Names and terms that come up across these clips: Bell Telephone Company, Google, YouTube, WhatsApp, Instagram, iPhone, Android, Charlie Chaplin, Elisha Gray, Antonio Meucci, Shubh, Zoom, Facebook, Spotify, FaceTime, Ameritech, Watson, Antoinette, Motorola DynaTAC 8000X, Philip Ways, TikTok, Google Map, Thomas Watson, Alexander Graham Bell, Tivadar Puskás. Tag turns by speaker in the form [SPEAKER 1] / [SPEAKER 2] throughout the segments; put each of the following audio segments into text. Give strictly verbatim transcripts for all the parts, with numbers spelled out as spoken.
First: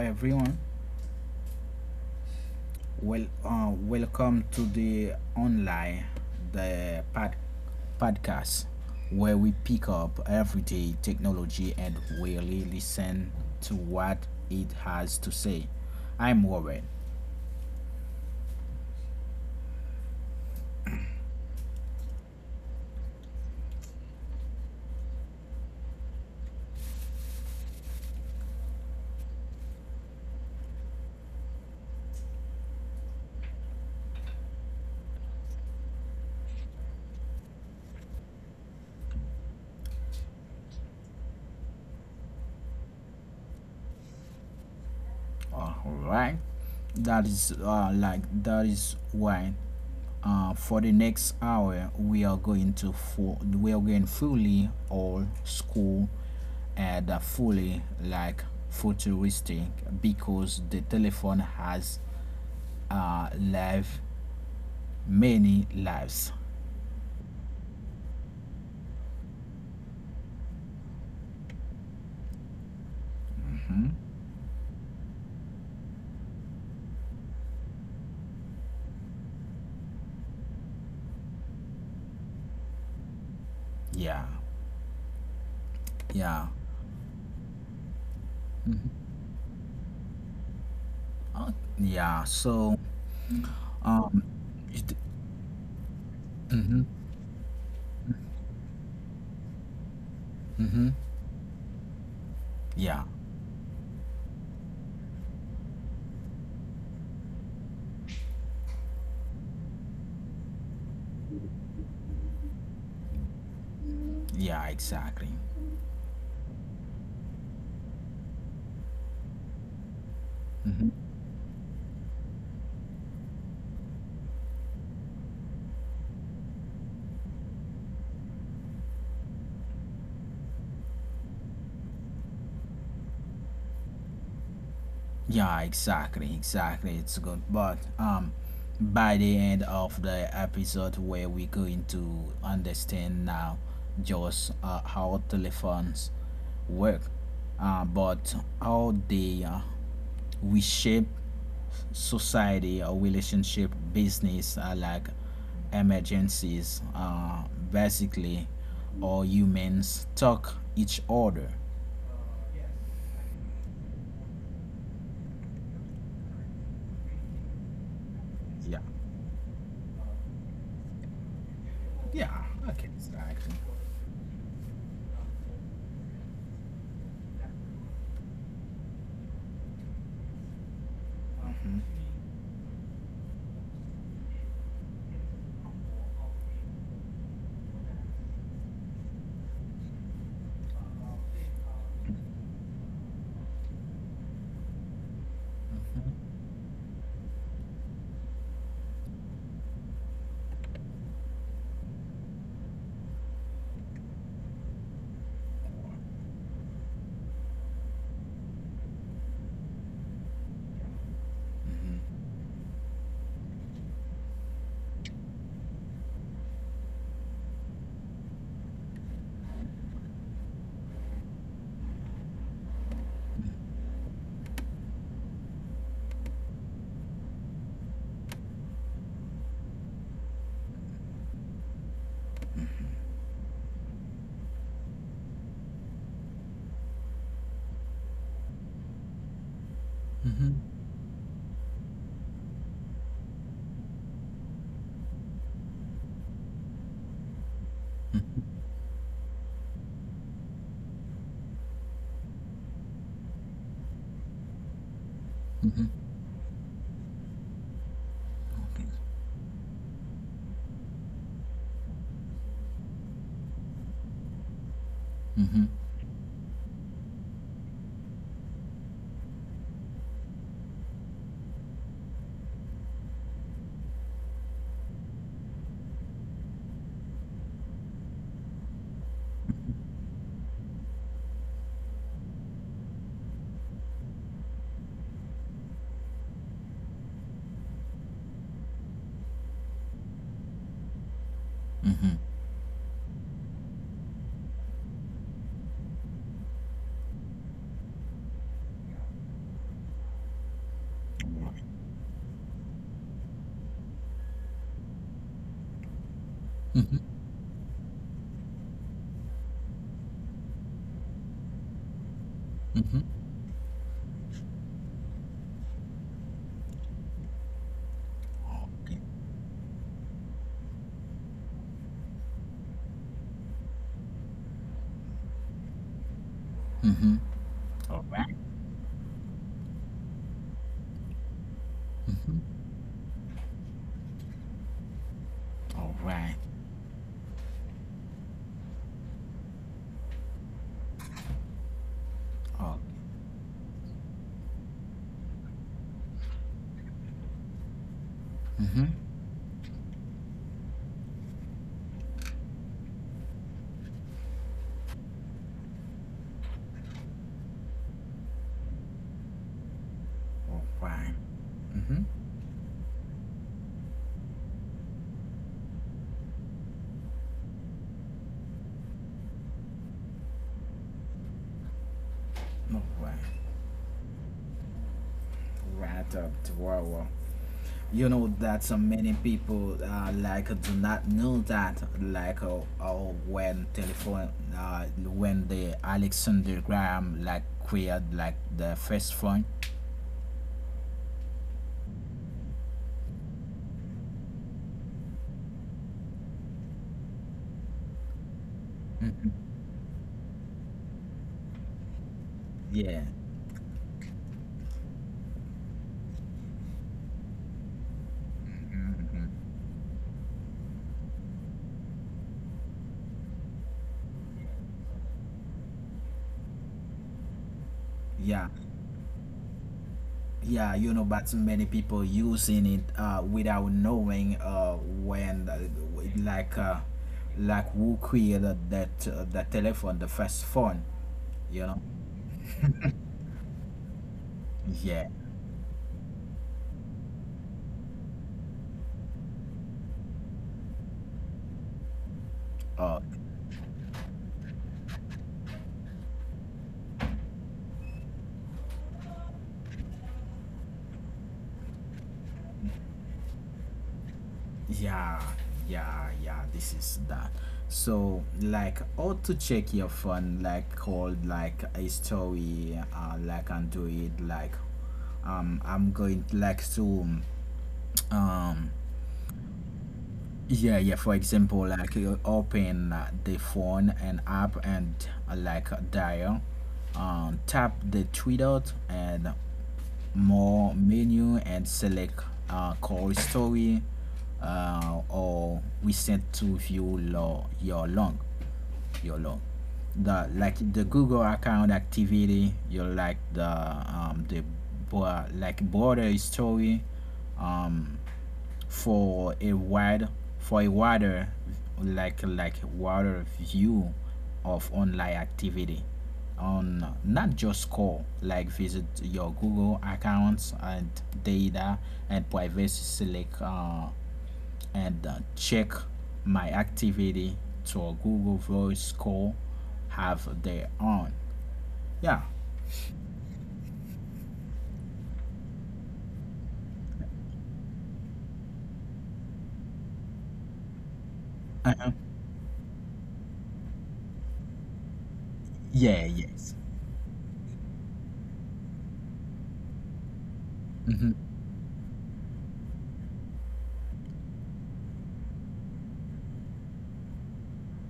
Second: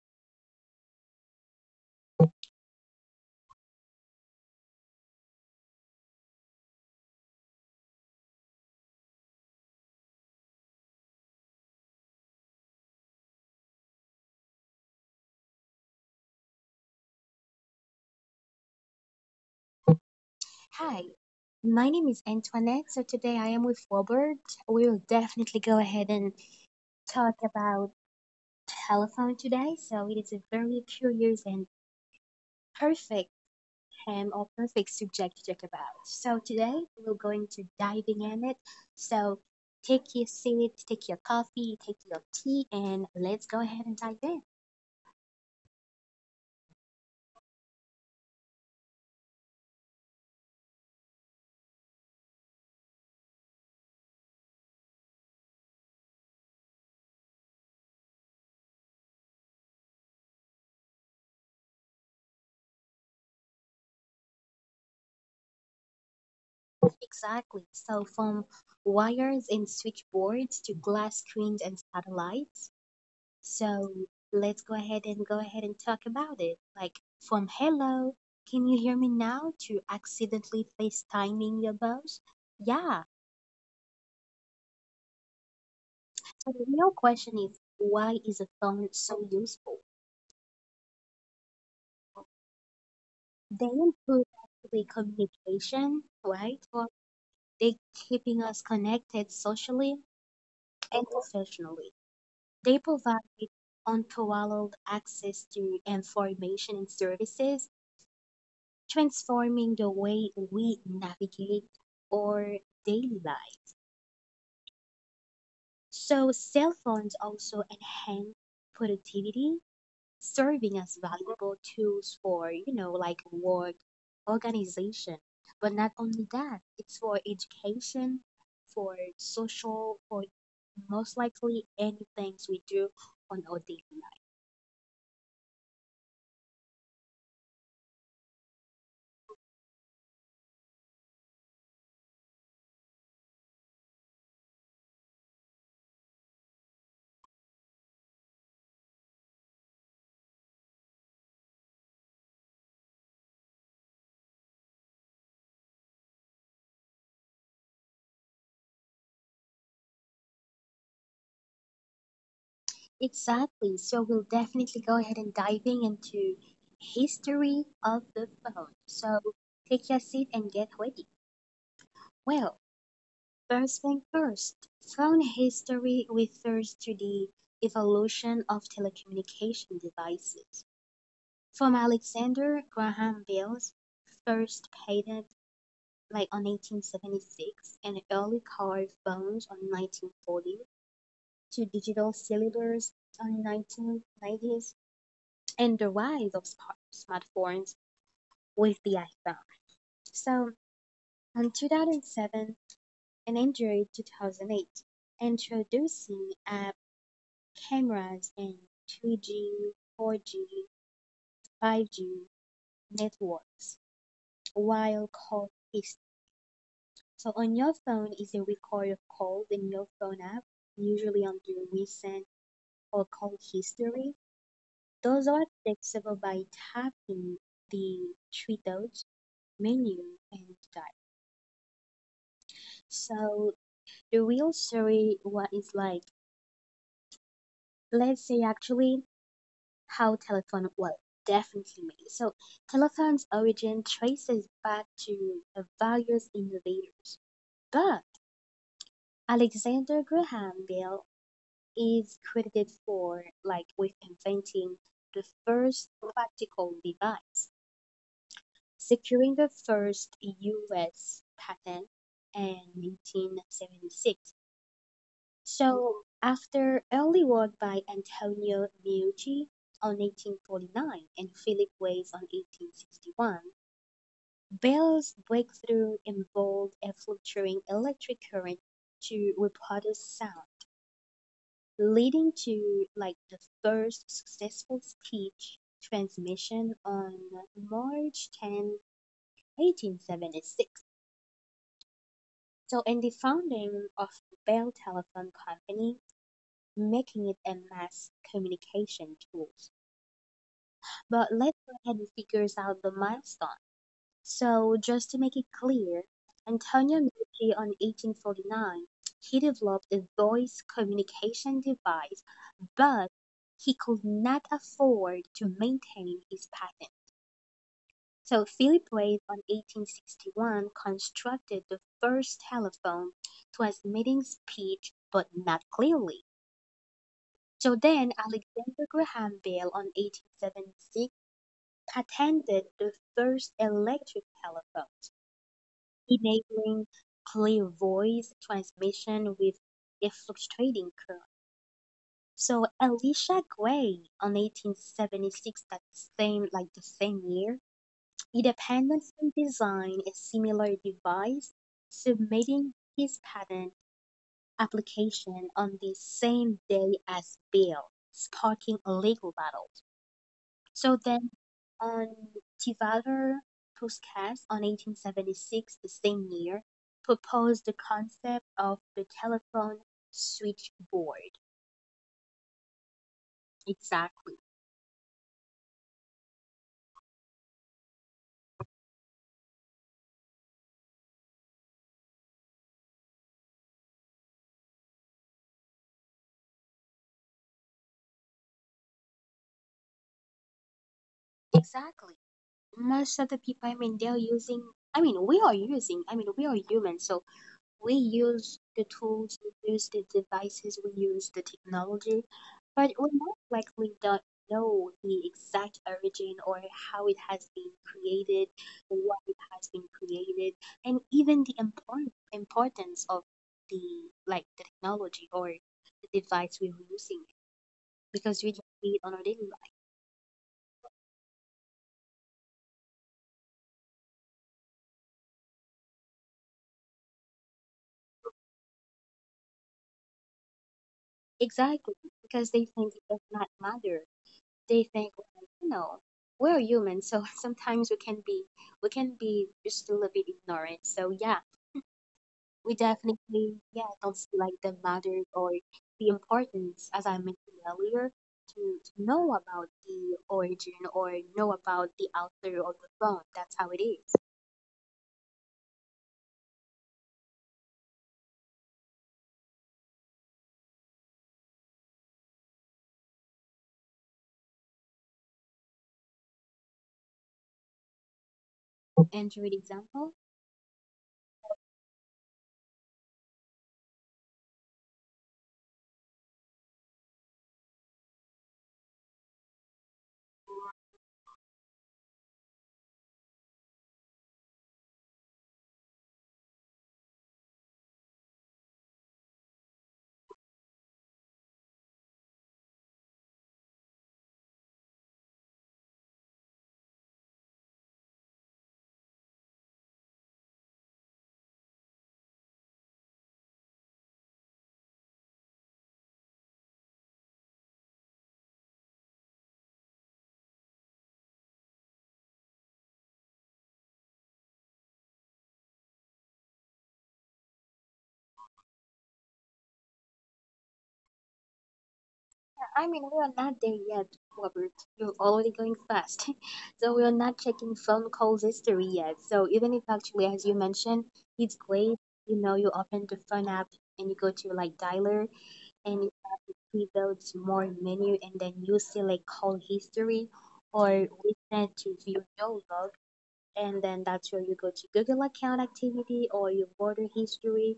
[SPEAKER 1] everyone. Well, uh, welcome to the online the pod, podcast where we pick up everyday technology and really listen to what it has to say. I'm Warren.
[SPEAKER 2] Hi, my name is Antoinette. So today I am with Robert. We'll definitely go ahead and talk about telephone today, so it is a very curious and perfect um, or perfect subject to talk about. So today we're going to diving in it. So take your seat, take your coffee, take your tea, and let's go ahead and dive in.
[SPEAKER 1] All right, that is uh, like that is why uh, for the next hour we are going to full, we are going fully all school and uh, fully like futuristic because the telephone has uh live many lives.
[SPEAKER 2] Exactly. So from wires and switchboards to glass screens and satellites. So let's go ahead and go ahead and talk about it. Like from hello, can you hear me now to accidentally FaceTiming your boss? Yeah.
[SPEAKER 1] Yeah, yeah,
[SPEAKER 2] So the real question is why is a phone so useful?
[SPEAKER 1] uh, yeah, so
[SPEAKER 2] They
[SPEAKER 1] um
[SPEAKER 2] improve actually
[SPEAKER 1] it,
[SPEAKER 2] communication, right?
[SPEAKER 1] mm-hmm,
[SPEAKER 2] Or they keeping us connected socially
[SPEAKER 1] mm-hmm,
[SPEAKER 2] and professionally. They
[SPEAKER 1] yeah,
[SPEAKER 2] provide unparalleled access to information and services, transforming the way we navigate our daily life.
[SPEAKER 1] yeah, exactly.
[SPEAKER 2] So, cell phones also enhance productivity, serving as
[SPEAKER 1] Hmm.
[SPEAKER 2] valuable tools for, you know, like work organization. But not only that, it's for education, for social, for most likely any things we do on our daily.
[SPEAKER 1] Yeah, exactly, exactly. It's good, but um, by the end of the episode, where we're going to understand now just uh, how telephones work, uh, but how they uh, we shape society or relationship, business, uh, like emergencies, uh, basically, or humans talk each other.
[SPEAKER 2] Exactly. So we'll definitely go ahead and diving into history of the
[SPEAKER 1] Yeah,
[SPEAKER 2] phone. So take your seat and get ready.
[SPEAKER 1] yeah,
[SPEAKER 2] Well,
[SPEAKER 1] okay, exactly.
[SPEAKER 2] first thing first, phone history refers to the evolution of telecommunication devices. From Alexander Graham Bell's first patent, like on eighteen seventy-six, and early car phones on nineteen forty, to digital cellulars on nineteen nineties and the rise of smartphones with the iPhone. So, in two thousand seven and Android two thousand eight, introducing app cameras and two G, four G, five G networks while call history. So, on your phone is a record of calls in your phone app, usually on your recent or call history. Those are accessible by tapping the three dots menu and dial. So the real story, what is like, let's say actually how
[SPEAKER 1] Mm-hmm.
[SPEAKER 2] telephone well definitely made. So telephone's origin traces back to the various innovators, but Alexander Graham Bell is credited for like with inventing the first
[SPEAKER 1] Mm-hmm.
[SPEAKER 2] practical device, securing the first U S patent in nineteen seventy-six.
[SPEAKER 1] Mm-hmm.
[SPEAKER 2] So, after Early Work by Antonio Meucci on eighteen forty-nine and Philip Ways on eighteen sixty-one, Bell's breakthrough involved a fluctuating electric current to reproduce sound, leading to like the first successful speech transmission on March tenth, eighteen seventy-six.
[SPEAKER 1] Mm-hmm.
[SPEAKER 2] So, in the founding of Bell Telephone Company, making it a mass communication tool. But let's go ahead and figure out the milestone. So, just to make it clear,
[SPEAKER 1] Mm-hmm.
[SPEAKER 2] Antonio Meucci on eighteen forty-nine, he developed a voice communication device,
[SPEAKER 1] Mm-hmm.
[SPEAKER 2] but he could not afford to maintain his patent. So Philip
[SPEAKER 1] Okay.
[SPEAKER 2] Wave on eighteen sixty-one constructed the first telephone to transmitting speech but not clearly.
[SPEAKER 1] Mm-hmm.
[SPEAKER 2] So
[SPEAKER 1] All
[SPEAKER 2] then
[SPEAKER 1] right.
[SPEAKER 2] Alexander Graham Bell on eighteen seventy-six
[SPEAKER 1] Mm-hmm.
[SPEAKER 2] patented the first electric telephones,
[SPEAKER 1] All right.
[SPEAKER 2] enabling clear voice transmission with a fluctuating current.
[SPEAKER 1] Okay.
[SPEAKER 2] So Elisha Gray on eighteen seventy-six, that same like the same year,
[SPEAKER 1] Mm-hmm.
[SPEAKER 2] independently designed a similar device, submitting his patent application on the same day as Bell, sparking a legal battle.
[SPEAKER 1] All
[SPEAKER 2] So
[SPEAKER 1] right.
[SPEAKER 2] then
[SPEAKER 1] Mm-hmm.
[SPEAKER 2] on Tivadar Puskás on eighteen seventy-six, the same year, proposed the concept of the telephone switchboard.
[SPEAKER 1] All right.
[SPEAKER 2] Exactly.
[SPEAKER 1] Right up to our. You know that so many people uh, like do not know that like uh, uh, when telephone uh, when the Alexander Graham like created like the first phone.
[SPEAKER 2] Exactly. Most of the people, I mean, they're using, I mean, we are using, I mean, we are humans, so we use the
[SPEAKER 1] Mm-hmm.
[SPEAKER 2] tools, we use the devices, we use the technology, but
[SPEAKER 1] Yeah.
[SPEAKER 2] we most likely don't know the exact origin or how it has been created, what it has been created, and even the important importance of the like the technology or the device we're using
[SPEAKER 1] Yeah.
[SPEAKER 2] because we just see it on our daily life.
[SPEAKER 1] Yeah, you know, but many people using it uh, without knowing uh, when uh, w- like uh, like who created that uh, the telephone the first phone, you know.
[SPEAKER 2] Exactly, because they think it does not matter they
[SPEAKER 1] Yeah,
[SPEAKER 2] think, you know, we're human, so sometimes we can be we can be just a little bit ignorant. So yeah, we
[SPEAKER 1] uh,
[SPEAKER 2] definitely yeah don't see like the matter or the importance, as I mentioned earlier, to, to know about the origin or know about the author of the poem. That's how it is.
[SPEAKER 1] yeah, yeah, yeah this is that. So like how to check your phone like called like a story, uh, like, and do it like um I'm going like to um
[SPEAKER 2] And to read example.
[SPEAKER 1] Yeah, yeah. For example, like you open uh, the phone and app and uh, like uh, dial, um, tap the three dot and more menu and select uh, call story uh, or we sent to view lo- your log, your log. The like the Google account activity, you like the um the bo- like border story, um for a wide for a wider like like wider view of online activity on not just score like visit your Google accounts and data and privacy select uh, and uh, check my activity to a Google voice call have their own, yeah.
[SPEAKER 2] I mean, we are not there yet, Robert. You're already going fast. So we are not checking phone calls history yet. So even if actually, as you mentioned, it's
[SPEAKER 1] Uh-huh.
[SPEAKER 2] great. You know, you open the phone app and you go to like dialer
[SPEAKER 1] Yeah,
[SPEAKER 2] and you have
[SPEAKER 1] yes,
[SPEAKER 2] to see more menu and then you select call history or
[SPEAKER 1] mm-hmm.
[SPEAKER 2] we send to view your log and then that's where you go to Google account activity or your border history.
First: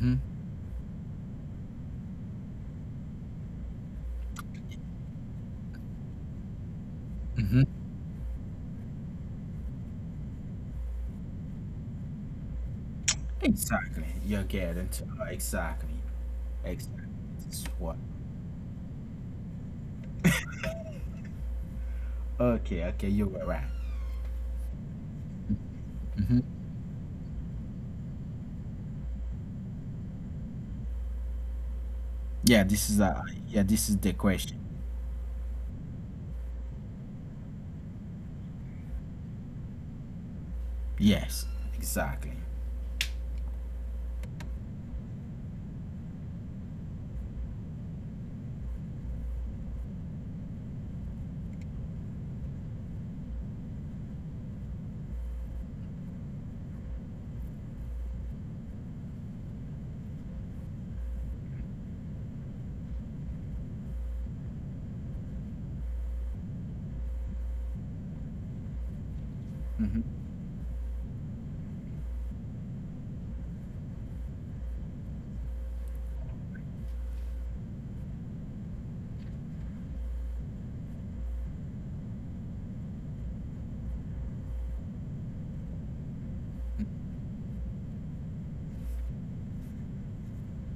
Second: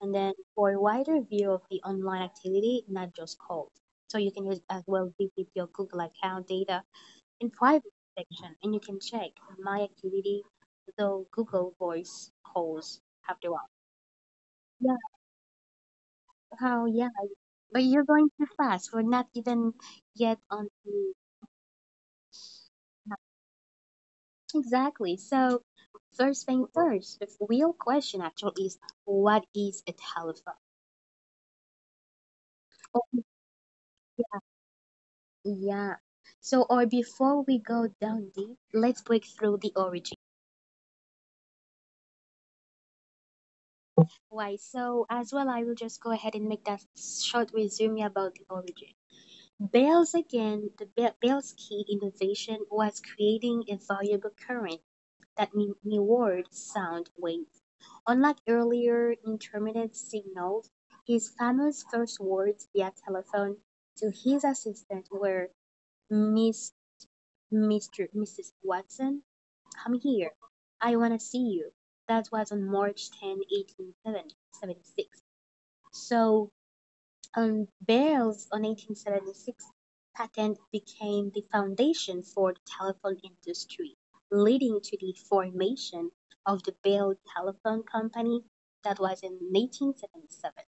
[SPEAKER 2] And then for a wider view of the online activity, not just cold. So you can use as well visit your Google account data in
[SPEAKER 1] Mm-hmm.
[SPEAKER 2] private section and you can check my activity, though Google voice calls after all.
[SPEAKER 1] Exactly. You get
[SPEAKER 2] Yeah,
[SPEAKER 1] it. Exactly.
[SPEAKER 2] how
[SPEAKER 1] Exactly.
[SPEAKER 2] yeah.
[SPEAKER 1] This is
[SPEAKER 2] But
[SPEAKER 1] what.
[SPEAKER 2] you're going too fast. We're not even yet on the
[SPEAKER 1] Okay. Okay. You were right.
[SPEAKER 2] exactly. So first thing first, the real question actually is what is a telephone?
[SPEAKER 1] Yeah. This
[SPEAKER 2] Or
[SPEAKER 1] is uh. Yeah. This is the question.
[SPEAKER 2] yeah. So, or before we go down deep, let's break through the origin.
[SPEAKER 1] Yes. Exactly.
[SPEAKER 2] Why? So, as well, I will just go ahead and make that short resume about the origin. Bell's again, the Be- Bell's key innovation was creating a variable current that mi- mirrored sound waves. Unlike earlier intermittent signals, his famous first words via telephone to his assistant were Miss Mister Missus Watson, come
[SPEAKER 1] Mm-hmm.
[SPEAKER 2] here. I want to see you. That was on March tenth, eighteen seventy-six. So, on Bell's on eighteen seventy-six patent became the foundation for the telephone industry, leading to the formation of the Bell Telephone Company that was in eighteen seventy-seven.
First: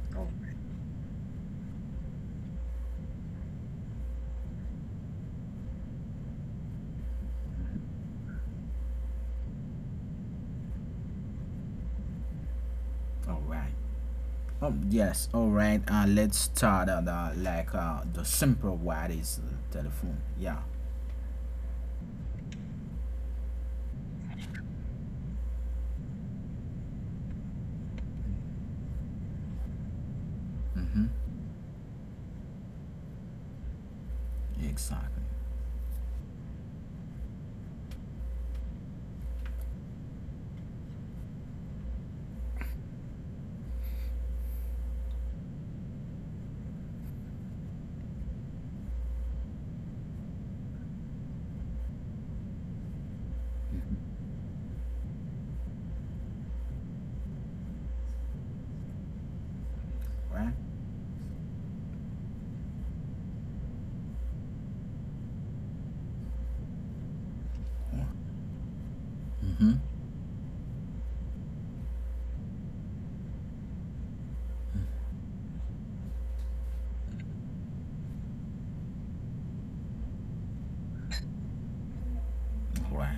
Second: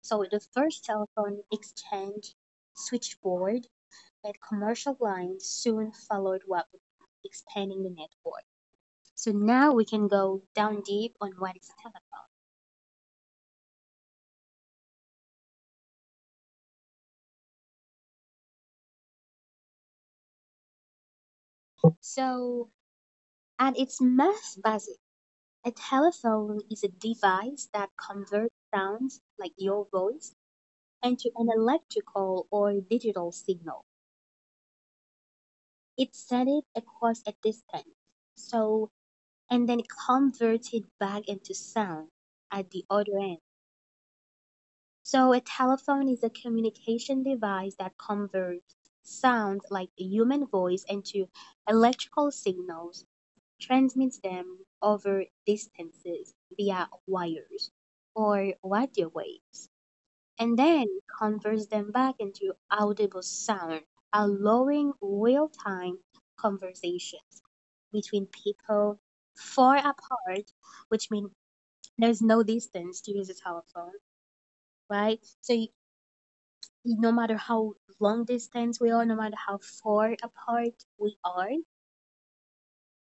[SPEAKER 2] So
[SPEAKER 1] All
[SPEAKER 2] the first telephone exchange, switchboard, and commercial lines soon followed up, expanding the network. So now we can go down deep on what is telephone.
[SPEAKER 1] right. All right. Um. Yes. All right. Uh. Let's start on the like uh the simple what is the telephone. Yeah.
[SPEAKER 2] So at its most basic, a telephone is a device that converts sounds like your voice
[SPEAKER 1] Mm-hmm.
[SPEAKER 2] into an electrical or digital signal.
[SPEAKER 1] Exactly.
[SPEAKER 2] It sends it across a distance. So and then it converts it back into sound at the other end. So a telephone is a communication device that converts sounds like a human voice into electrical signals, transmits them over distances via wires or radio waves,
[SPEAKER 1] Right.
[SPEAKER 2] and then converts them back into audible sound, allowing real time conversations between people far
[SPEAKER 1] Mm-hmm.
[SPEAKER 2] apart, which means there's no distance to use a telephone, right? So you, no matter how long distance we are, no matter how far apart we are,
[SPEAKER 1] All right.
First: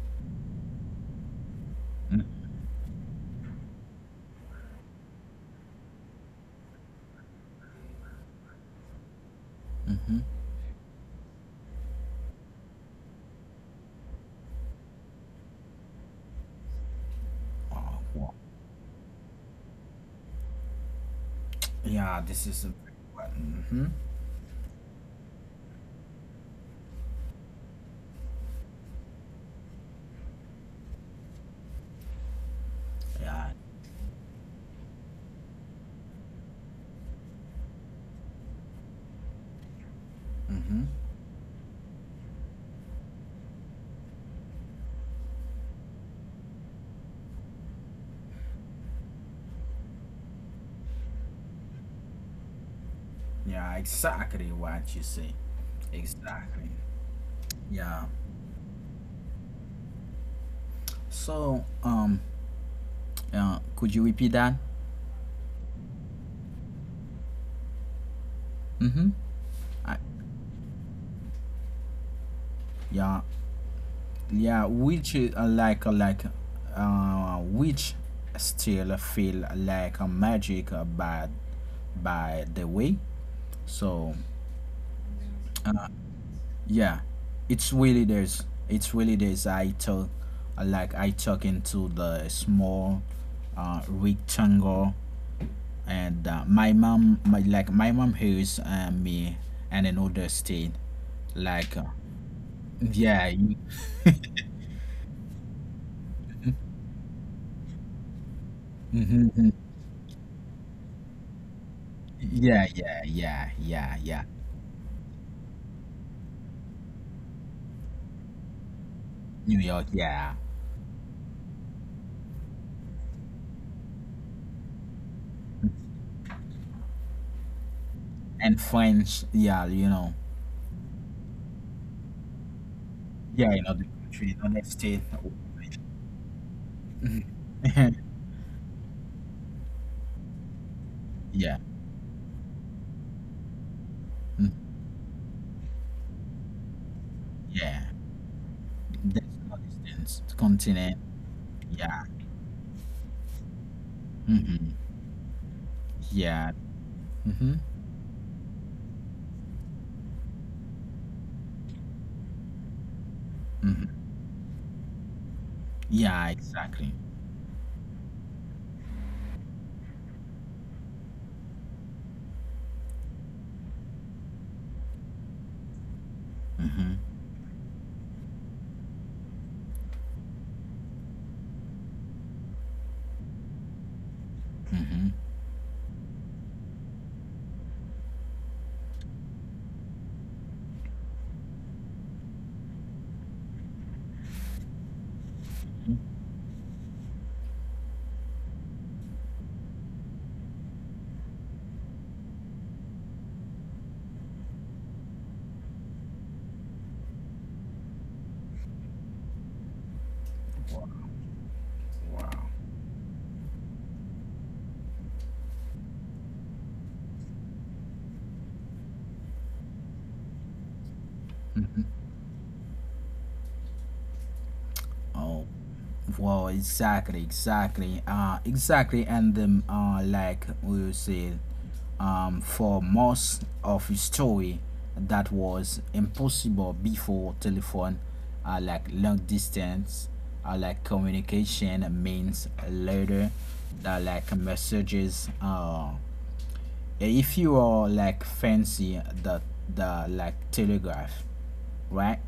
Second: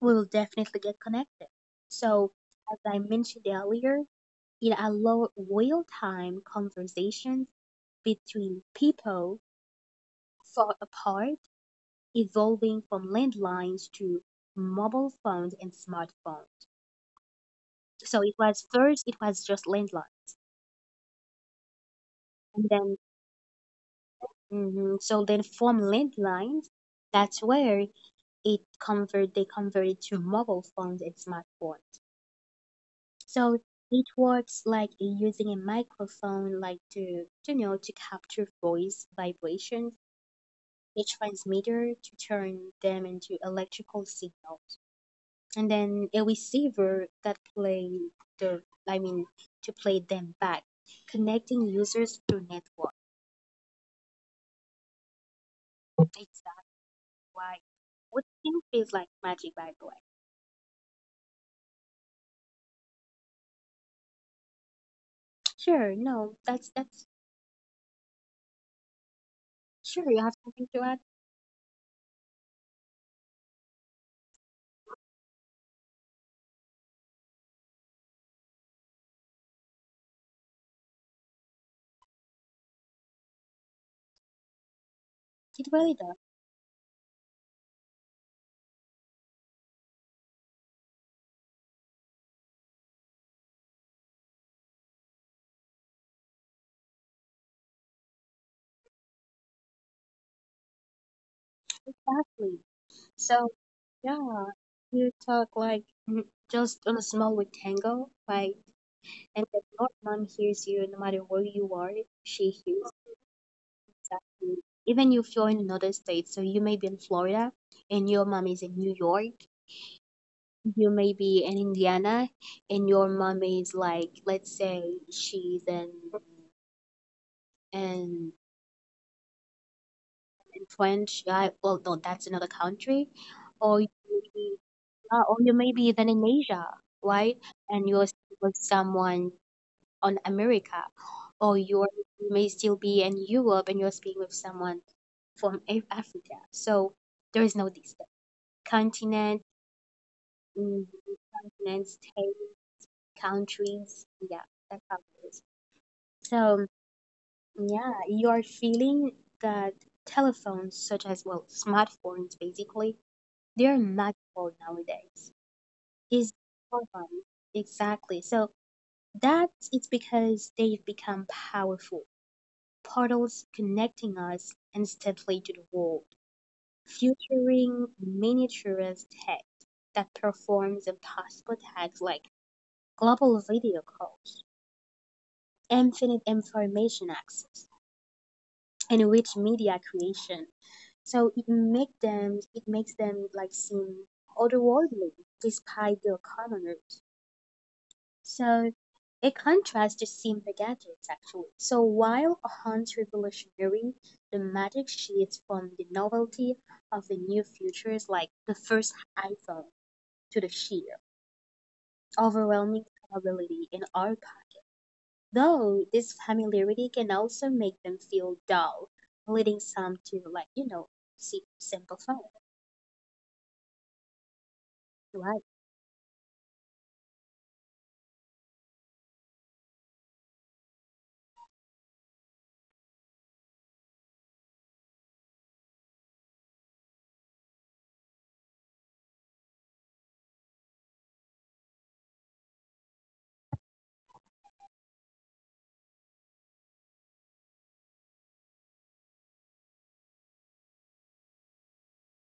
[SPEAKER 2] will definitely get connected. So,
[SPEAKER 1] Mm-hmm.
[SPEAKER 2] as I mentioned earlier, it allows real time conversations between people
[SPEAKER 1] Mm-hmm.
[SPEAKER 2] far apart, evolving from landlines to mobile phones and smartphones.
[SPEAKER 1] Oh.
[SPEAKER 2] So, it
[SPEAKER 1] Wow.
[SPEAKER 2] was first, it was just landline.
[SPEAKER 1] Yeah. This
[SPEAKER 2] And
[SPEAKER 1] is.
[SPEAKER 2] then,
[SPEAKER 1] Mm-hmm.
[SPEAKER 2] mhm, so then from landlines, that's where it convert they converted to mobile phones and smartphones.
[SPEAKER 1] Yeah.
[SPEAKER 2] So it works like using a microphone, like to, you know, to capture voice vibrations,
[SPEAKER 1] Mm-hmm.
[SPEAKER 2] a transmitter to turn them into electrical signals, and then a receiver that play the, I mean, to play them back, connecting users through network.
[SPEAKER 1] Yeah, exactly what you say.
[SPEAKER 2] It's that
[SPEAKER 1] Exactly.
[SPEAKER 2] why
[SPEAKER 1] Yeah.
[SPEAKER 2] what still feels like magic, by the way.
[SPEAKER 1] So, um, uh, could you repeat that?
[SPEAKER 2] Sure, no, that's that's
[SPEAKER 1] Mm-hmm. I,
[SPEAKER 2] sure. You have something to add.
[SPEAKER 1] yeah, yeah. Which is uh, like uh, like, uh, which still feel like a magic, uh, by by the way. So,
[SPEAKER 2] It
[SPEAKER 1] uh,
[SPEAKER 2] really does.
[SPEAKER 1] yeah, it's really there's it's really there's I took, like I took into the small uh rectangle and uh, my mom my like my mom hears uh, me and another state like uh,
[SPEAKER 2] Exactly.
[SPEAKER 1] yeah
[SPEAKER 2] So
[SPEAKER 1] y-
[SPEAKER 2] yeah, you talk like mm, just on a small rectangle, like,
[SPEAKER 1] mhm,
[SPEAKER 2] and
[SPEAKER 1] mhm.
[SPEAKER 2] if no one hears you, no matter where you are, she
[SPEAKER 1] Yeah,
[SPEAKER 2] hears
[SPEAKER 1] yeah, yeah, yeah, yeah.
[SPEAKER 2] you. Even if you're in another state, so you may be in Florida, and your mom is in New York,
[SPEAKER 1] New York, yeah.
[SPEAKER 2] you may be in Indiana, and your mom is like, let's say she's in in,
[SPEAKER 1] And French, yeah, you know.
[SPEAKER 2] in French, I, well, no, that's another country,
[SPEAKER 1] Yeah, in
[SPEAKER 2] or
[SPEAKER 1] other
[SPEAKER 2] you may
[SPEAKER 1] country, in
[SPEAKER 2] be,
[SPEAKER 1] other state.
[SPEAKER 2] uh, or you may be even in Asia, right? And you're with someone on America, or
[SPEAKER 1] Yeah,
[SPEAKER 2] you're, you may still be in Europe and you're speaking with
[SPEAKER 1] mm,
[SPEAKER 2] someone from Af- Africa. So there is no
[SPEAKER 1] yeah,
[SPEAKER 2] distance.
[SPEAKER 1] that's
[SPEAKER 2] Continent,
[SPEAKER 1] no distance
[SPEAKER 2] mm,
[SPEAKER 1] continent,
[SPEAKER 2] continent,
[SPEAKER 1] yeah.
[SPEAKER 2] state, countries. Yeah,
[SPEAKER 1] Mm-hmm.
[SPEAKER 2] that's how it is.
[SPEAKER 1] Yeah.
[SPEAKER 2] So
[SPEAKER 1] Mm-hmm.
[SPEAKER 2] yeah, you are feeling that telephones, such as well smartphones, basically, they are
[SPEAKER 1] Mm-hmm.
[SPEAKER 2] magical nowadays.
[SPEAKER 1] Yeah,
[SPEAKER 2] Is
[SPEAKER 1] exactly.
[SPEAKER 2] exactly. So that it's because they've become powerful portals connecting us instantly to the world,
[SPEAKER 1] Mm-hmm.
[SPEAKER 2] featuring miniaturized text that performs impossible tasks like global video calls,
[SPEAKER 1] Mm-hmm.
[SPEAKER 2] infinite information access, and rich media creation. So it make them it makes them like seem otherworldly despite their commoners. So it contrasts is seen gadgets actually. So while Hunt's revolutionary dramatic shifts from the novelty of the new features, like the first iPhone to the sheer overwhelming capability in archive. Though this familiarity can also make them feel dull, leading some to like, you know, seek simple fun, right?
[SPEAKER 1] Oh, well, exactly, exactly, uh, exactly, and then, uh, like we said, um, for most of his story, that was impossible before telephone, uh, like long distance, uh, like communication means later, that like messages. Uh, if you are like fancy the the like telegraph, right?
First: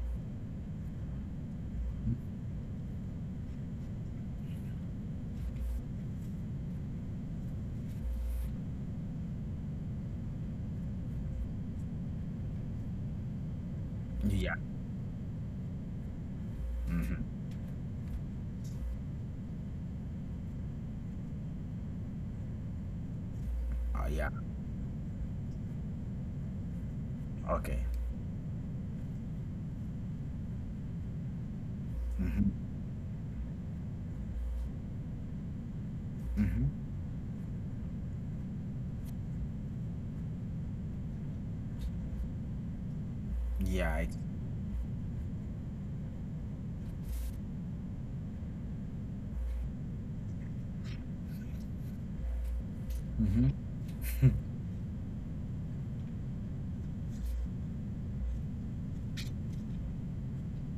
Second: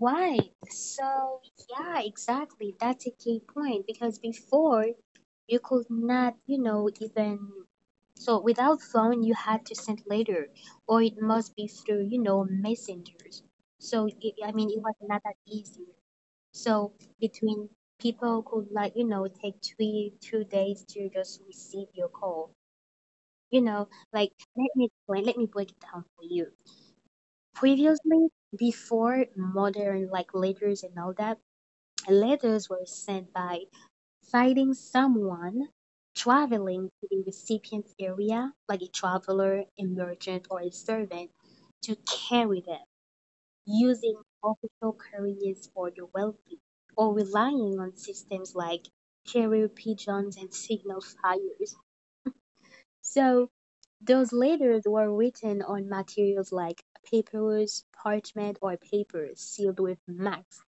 [SPEAKER 2] Right. So, yeah, exactly. That's a key point because before you could not, you know, even so without phone you had to send letter or it must be through, you know, messengers. So
[SPEAKER 1] Yeah.
[SPEAKER 2] it, I mean it was not that easy.
[SPEAKER 1] Mm-hmm.
[SPEAKER 2] So between people could like, you know, take three two days to just receive your call. You
[SPEAKER 1] Oh, yeah.
[SPEAKER 2] know, like let me explain, let me break it down for you.
[SPEAKER 1] Okay.
[SPEAKER 2] Previously, before modern like letters and all that,
[SPEAKER 1] Mm-hmm.
[SPEAKER 2] letters were sent by sighting someone
[SPEAKER 1] Mhm.
[SPEAKER 2] traveling to the recipient's area, like a traveler, a merchant, or a servant, to carry them
[SPEAKER 1] Ja, ex-
[SPEAKER 2] using official couriers for the wealthy or relying on systems like carrier pigeons and signal fires.
[SPEAKER 1] mhm.
[SPEAKER 2] So, those letters were written on materials like papyrus, parchment, or paper sealed with wax,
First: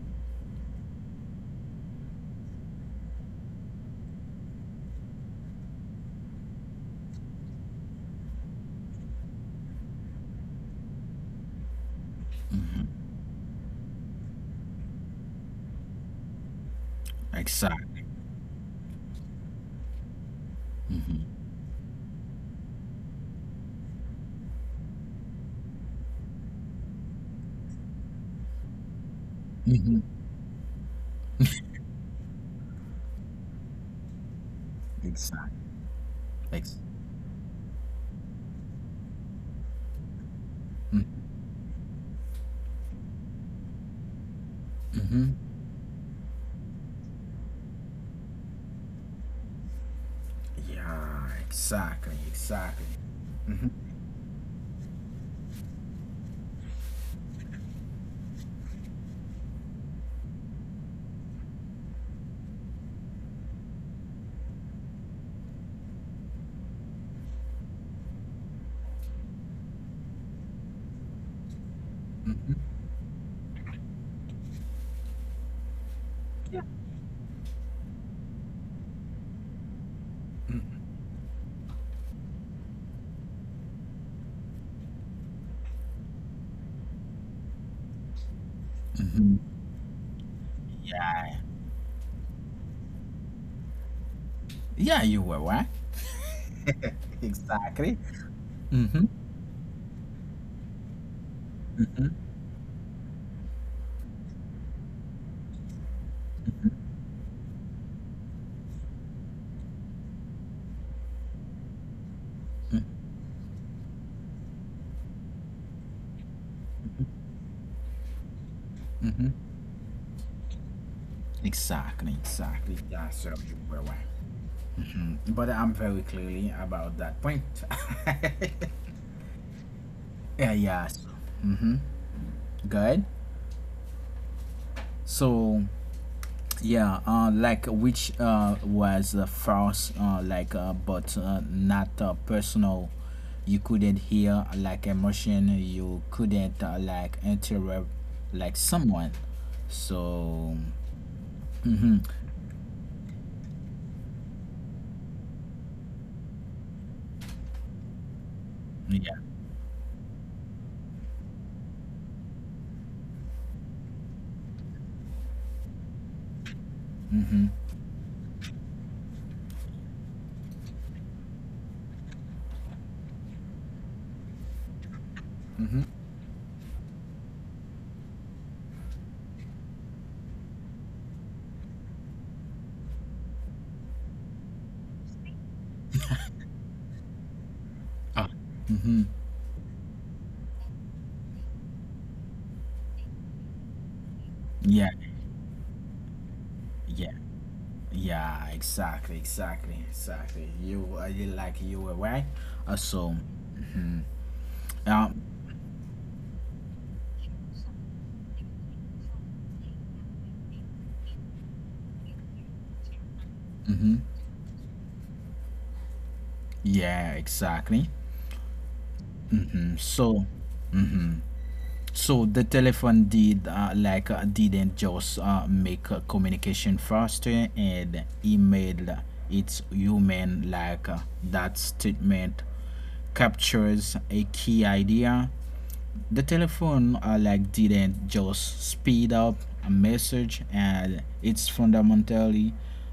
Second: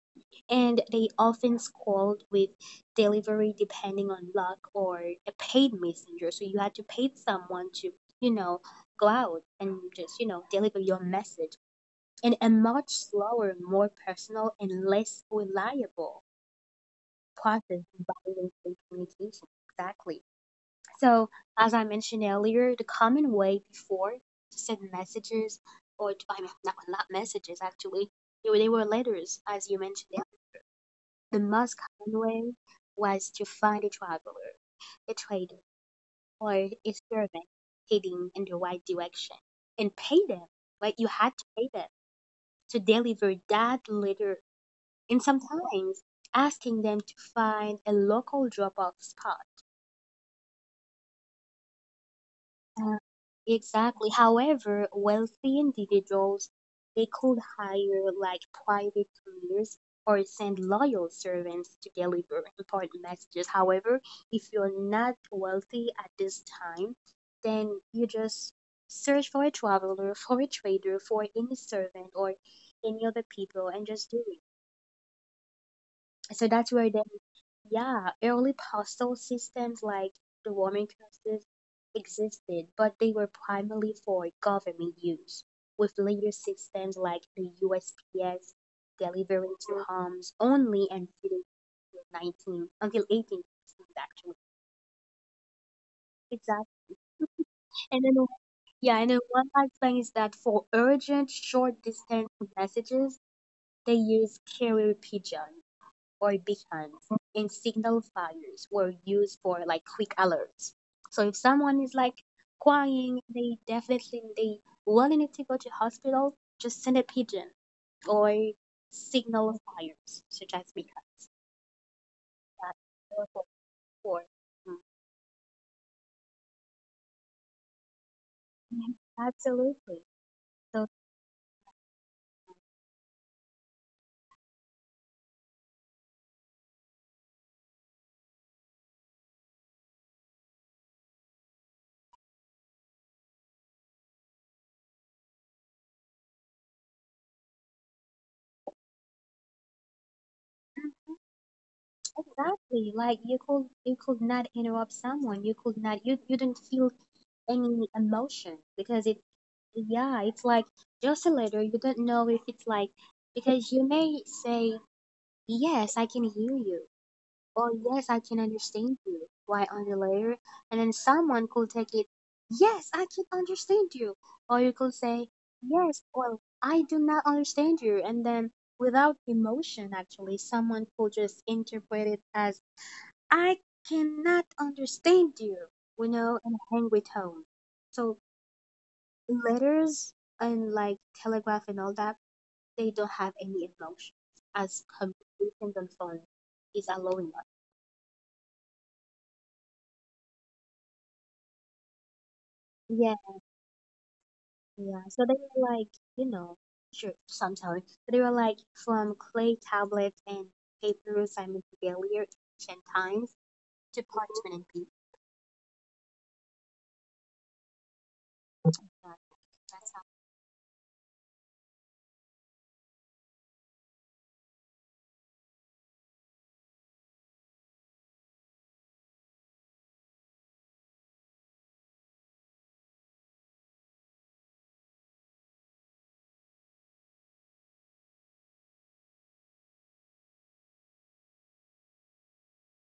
[SPEAKER 2] and they often scold with delivery depending on luck or a paid messenger. So you had to pay someone to, you know, go out and just, you know, deliver your message in a much slower, more personal, and less reliable process
[SPEAKER 1] Exact.
[SPEAKER 2] involving communication. Exactly. So, as I mentioned earlier, the common way before to send messages, or to, I mean, not, not messages actually, they were they were letters, as you
[SPEAKER 1] Mhm.
[SPEAKER 2] mentioned the most common way was to find a traveler, a trader,
[SPEAKER 1] Exactly.
[SPEAKER 2] or
[SPEAKER 1] Ex-
[SPEAKER 2] a servant heading in the right direction and pay them, right? You had to pay them to deliver that letter, and
[SPEAKER 1] Mhm.
[SPEAKER 2] sometimes asking them to find a local drop off spot.
[SPEAKER 1] Yeah, exactly, exactly.
[SPEAKER 2] Uh, exactly. However, wealthy individuals they could hire like private couriers or send loyal servants to deliver important messages. However, if you're not wealthy at this time, then you just search for a traveler, for a trader, for any servant or any other people and just do it. So
[SPEAKER 1] Yeah.
[SPEAKER 2] that's where they, yeah, early postal systems like the Roman customs existed, but they were primarily for government use, with later systems like the U S P S
[SPEAKER 1] Mhm.
[SPEAKER 2] delivering to homes only until
[SPEAKER 1] Yeah.
[SPEAKER 2] 19 until 18 sixties actually.
[SPEAKER 1] Yeah, you were right.
[SPEAKER 2] Exactly. And
[SPEAKER 1] Exactly.
[SPEAKER 2] then yeah, and
[SPEAKER 1] Mhm.
[SPEAKER 2] then one last thing is that for urgent short distance messages, they use carrier pigeon or big hands. And signal fires were used for like quick alerts. So if someone is like crying, they definitely they wanting to go to hospital, just send a pigeon or
[SPEAKER 1] Mhm.
[SPEAKER 2] signal fires such as big hands.
[SPEAKER 1] Exactly,
[SPEAKER 2] That's
[SPEAKER 1] exactly. Yeah,
[SPEAKER 2] what
[SPEAKER 1] sir,
[SPEAKER 2] we're
[SPEAKER 1] you were right.
[SPEAKER 2] for.
[SPEAKER 1] But I'm very clearly about that point.
[SPEAKER 2] Mm. Absolutely.
[SPEAKER 1] Yeah,
[SPEAKER 2] So
[SPEAKER 1] yeah. So, good. So, yeah, uh, like which uh, was uh, false, uh, like uh, but uh, not uh, personal. You couldn't hear like emotion. You couldn't uh, like interrupt like someone. So
[SPEAKER 2] exactly, like you could you could not interrupt someone. You could not you you didn't feel any emotion because
[SPEAKER 1] yeah.
[SPEAKER 2] it, yeah, it's like just a letter. You don't know if it's like, because you may say, yes, I can hear you,
[SPEAKER 1] Mhm.
[SPEAKER 2] or yes, I can understand you. Why on the letter? And then someone could take it, yes, I can understand you. Or you could say,
[SPEAKER 1] Mhm.
[SPEAKER 2] yes, well, I do not understand you. And then without emotion, actually, someone could just interpret it as, I cannot understand you, you know, and hang with home. So
[SPEAKER 1] Ah, mm-hmm.
[SPEAKER 2] letters and like telegraph and all that, they don't have any emotions as
[SPEAKER 1] Yeah,
[SPEAKER 2] communication on phone is
[SPEAKER 1] yeah,
[SPEAKER 2] allowing us.
[SPEAKER 1] yeah. Exactly, exactly, exactly. You, uh, you like you were right. Uh,
[SPEAKER 2] Yeah,
[SPEAKER 1] so, mm,
[SPEAKER 2] yeah.
[SPEAKER 1] um,
[SPEAKER 2] So they were like, you know, sure, sometimes they were like from clay tablets and paper earlier ancient times
[SPEAKER 1] mm-hmm.
[SPEAKER 2] to parchment and paper.
[SPEAKER 1] Yeah, exactly.
[SPEAKER 2] Yeah,
[SPEAKER 1] Mm-hmm.
[SPEAKER 2] that's how.
[SPEAKER 1] So, mm-hmm. So the telephone did uh, like uh, didn't just uh, make uh, communication faster and it made its human like, uh, that statement captures a key idea, the telephone, uh, like didn't just speed up a message and it's fundamentally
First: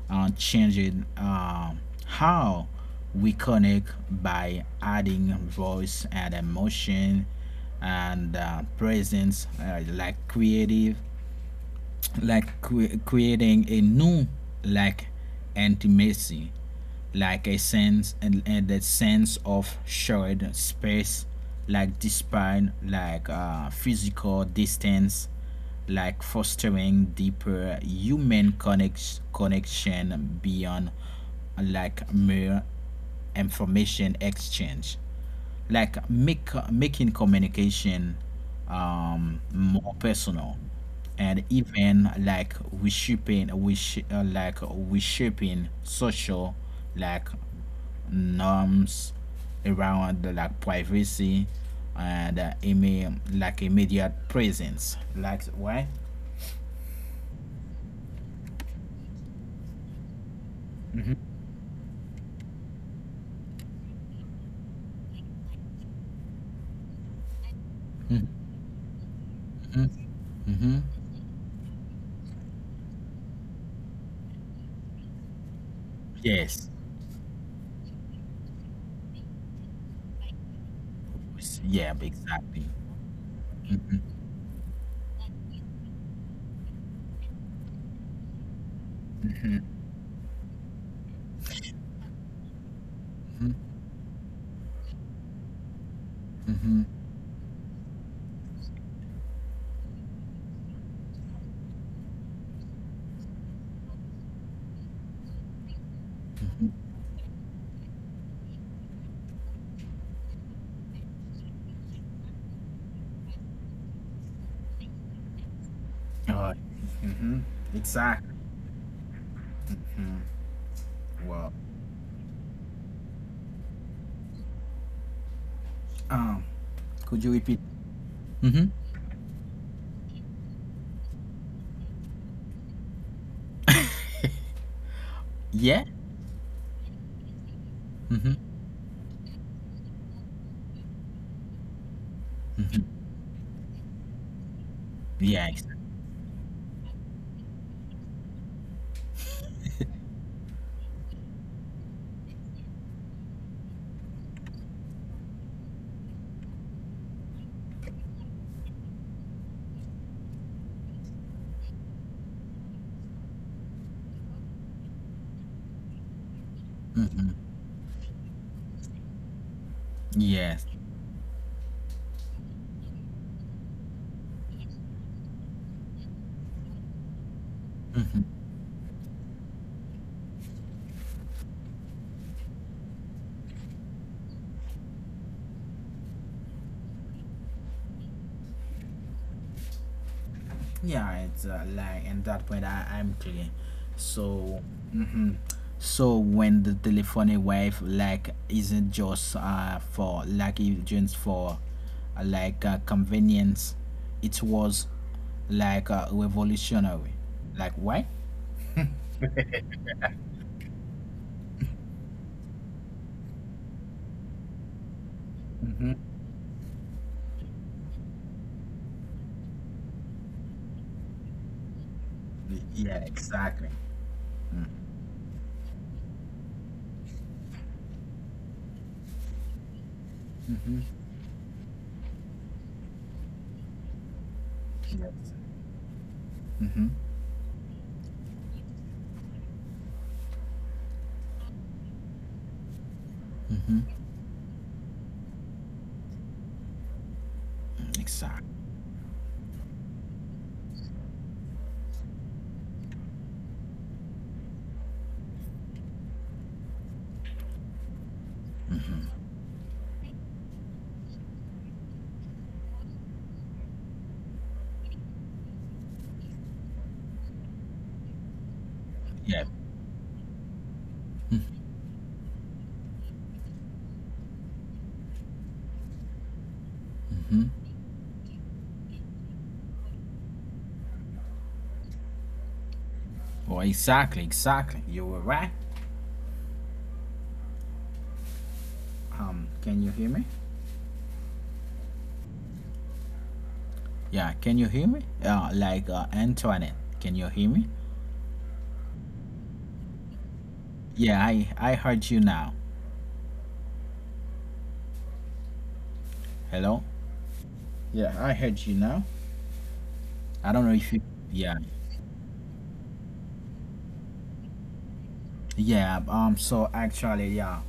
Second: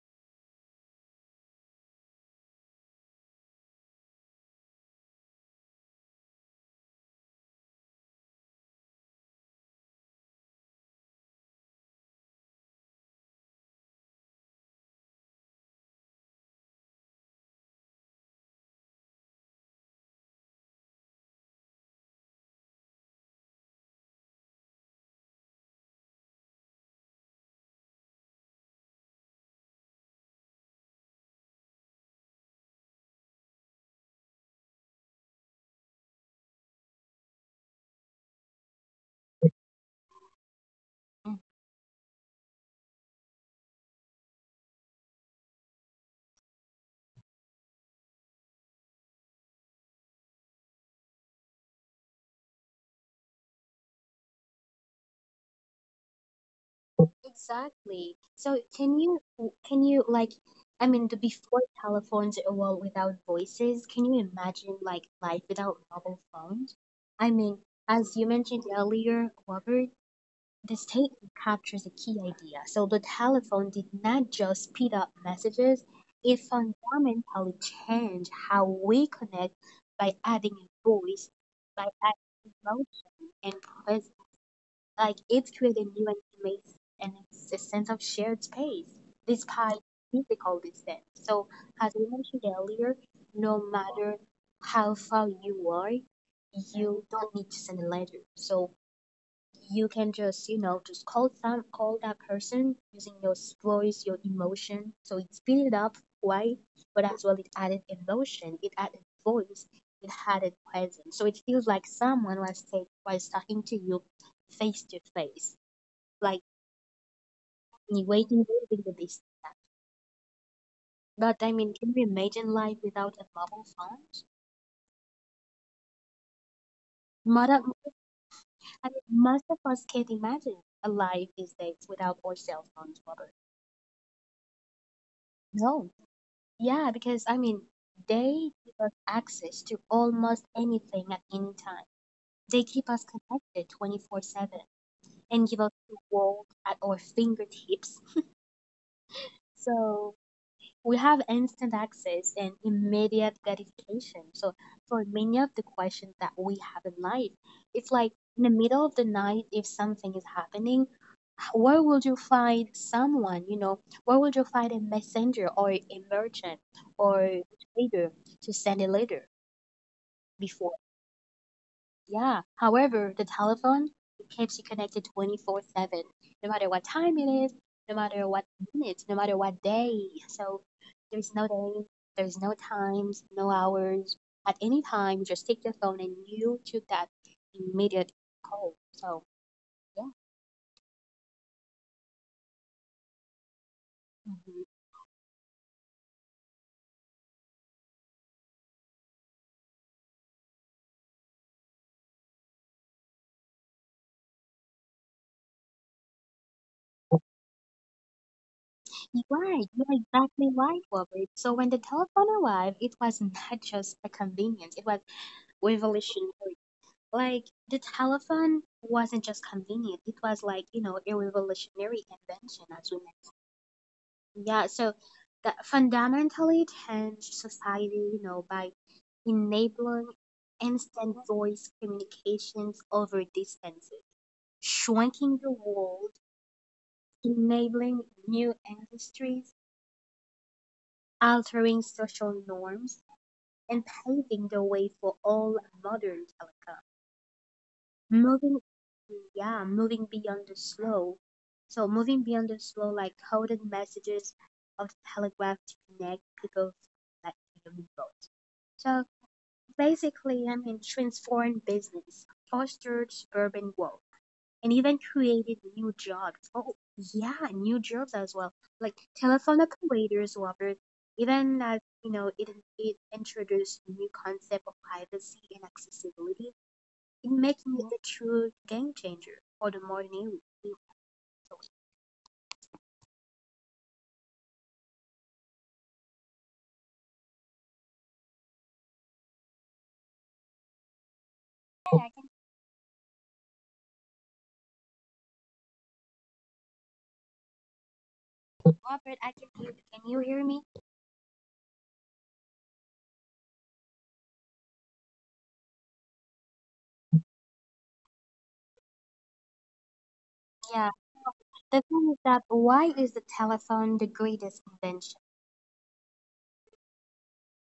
[SPEAKER 1] uh, changing uh, how we connect by adding voice and emotion and, uh, presence, uh, like creative like cre- creating a new like intimacy like a sense, and, and that sense of shared space like despite like uh, physical distance, like fostering deeper human connect- connection beyond like mere information exchange, like make making communication um more personal and even like we shipping we sh- uh, like we shaping social like norms around like privacy and, uh, email, like immediate presence, like why.
[SPEAKER 2] Exactly. So can you can you like, I mean the before telephones were without voices, can you imagine like life without mobile phones? I mean, as you mentioned earlier, Robert, the
[SPEAKER 1] Mm-hmm.
[SPEAKER 2] statement captures a key idea. So the telephone did not just speed up messages, it
[SPEAKER 1] Yes,
[SPEAKER 2] fundamentally changed how we connect by adding a voice, by
[SPEAKER 1] yeah,
[SPEAKER 2] adding
[SPEAKER 1] exactly.
[SPEAKER 2] emotion and presence. Like it's created new and intimates and it's a sense of shared space despite physical distance. So as we mentioned earlier, no matter how far you are,
[SPEAKER 1] Mm-hmm.
[SPEAKER 2] you don't need to send a letter. So you can just you know just call some call that person using your voice your emotion, so it speeded up why, but as well it added emotion, it added voice, it added presence, so it feels like someone was take was talking to you face to face, like
[SPEAKER 1] uh,
[SPEAKER 2] you
[SPEAKER 1] exactly
[SPEAKER 2] waiting waiting the distance. But I
[SPEAKER 1] well,
[SPEAKER 2] mean, can you imagine life without a mobile phone?
[SPEAKER 1] could you
[SPEAKER 2] Mother,
[SPEAKER 1] repeat? Mm-hmm.
[SPEAKER 2] I mean, most of us can't imagine a life these days without our cell phones, Robert.
[SPEAKER 1] Yeah.
[SPEAKER 2] No. Yeah, because I mean,
[SPEAKER 1] Mm-hmm.
[SPEAKER 2] they give us access to almost anything at any time. They keep us connected twenty four seven and
[SPEAKER 1] Yeah,
[SPEAKER 2] give us
[SPEAKER 1] exactly.
[SPEAKER 2] the world at our fingertips. So we have instant access and immediate gratification. So for many of the questions that we have in life, it's like in the middle of the night, if something is happening, where would you find someone, you know, where would you find a messenger or a merchant or
[SPEAKER 1] Hmm.
[SPEAKER 2] a trader to send a letter
[SPEAKER 1] Yes.
[SPEAKER 2] before? Yeah. However, the telephone it keeps you connected twenty four seven, no matter what time it is, no matter what
[SPEAKER 1] Hmm.
[SPEAKER 2] minute, no matter what day. So there's no day, there's no times, no hours. At any time, you just take your phone and you took that immediate call. So yeah.
[SPEAKER 1] Yeah, it's, uh, like at that point, I, I'm clear.
[SPEAKER 2] Mhm.
[SPEAKER 1] So so when the telephone wave like isn't just uh for like it's just for uh, like uh, convenience, it was like, uh, revolutionary. Like why?
[SPEAKER 2] Right, you're exactly right, Robert. So when the telephone arrived, it was not just a convenience, it was revolutionary. Like the telephone wasn't just convenient, it was like, you know, a revolutionary invention
[SPEAKER 1] Y-
[SPEAKER 2] as we
[SPEAKER 1] Yeah, exactly.
[SPEAKER 2] mentioned. Yeah, so that fundamentally changed society, you know, by enabling instant voice communications over distances, shrinking the world,
[SPEAKER 1] Mm-hmm.
[SPEAKER 2] enabling new industries, altering social norms and
[SPEAKER 1] Mm-hmm.
[SPEAKER 2] paving the way for all modern telecom.
[SPEAKER 1] Exactly.
[SPEAKER 2] Moving, yeah, moving beyond the slow. So moving beyond the slow, like coded messages of the telegraph to connect people like human votes. So basically, I mean, transform business, foster suburban growth, and even created new jobs. Oh, yeah, new jobs as well, like
[SPEAKER 1] Yeah.
[SPEAKER 2] telephone operators, Robert. Even as you know, it it introduced new concept of privacy and accessibility, it making it a true game changer for the modern era.
[SPEAKER 1] Well, exactly, exactly. You were right. Um, can you hear me?
[SPEAKER 2] Hey, I can.
[SPEAKER 1] Yeah, can you hear me? Uh, like uh, Antoinette, can you hear me?
[SPEAKER 2] Robert, I can hear you. Can you hear me?
[SPEAKER 1] Yeah, I I heard you now. Hello. Yeah, I heard you now. I don't know
[SPEAKER 2] Yeah.
[SPEAKER 1] if you. Yeah,
[SPEAKER 2] The thing is that why is the telephone the greatest invention?
[SPEAKER 1] yeah. Um. So actually, yeah,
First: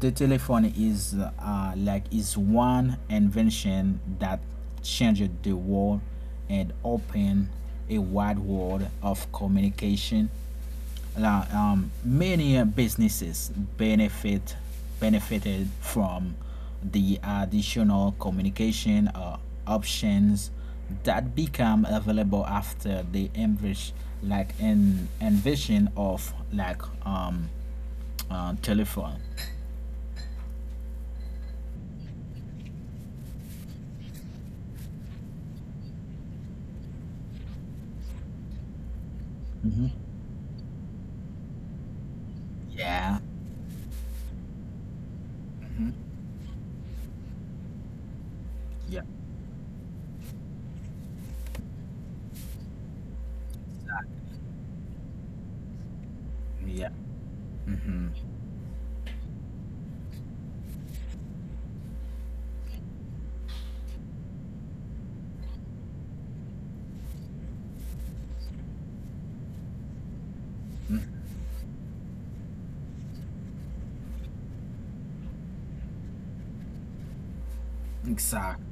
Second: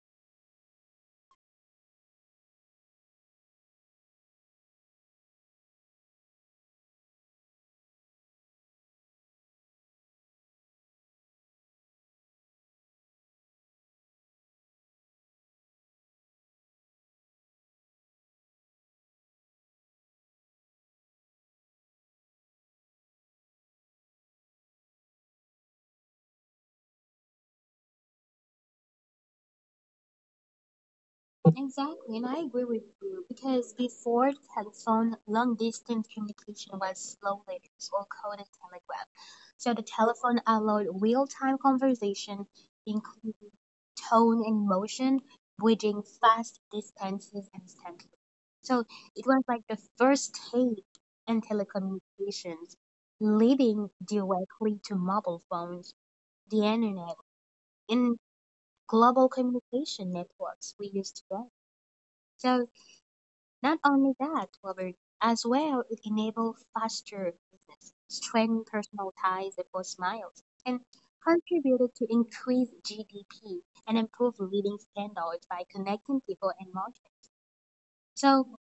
[SPEAKER 1] the telephone is uh like is one invention that changed the world and opened a wide world of communication, la- um, many uh, businesses benefit benefited from the additional communication uh, options that become available after the envis- like in envision of like um uh, telephone.
[SPEAKER 2] Exactly, and I agree with you because before telephone, long distance communication was slow letters or coded telegraph. So the
[SPEAKER 1] Hmm.
[SPEAKER 2] telephone allowed real time conversation,
[SPEAKER 1] Yeah,
[SPEAKER 2] including tone and motion, bridging fast distances instantly. So
[SPEAKER 1] yeah,
[SPEAKER 2] it was like the first stage in telecommunications, leading directly to mobile phones, the
[SPEAKER 1] yeah.
[SPEAKER 2] internet, and global communication networks we use today. So not only that, Robert, as well, it enabled faster business, strengthened personal ties across miles, and contributed to increased G D P and improved living standards by connecting people and markets. So,
[SPEAKER 1] Exactly.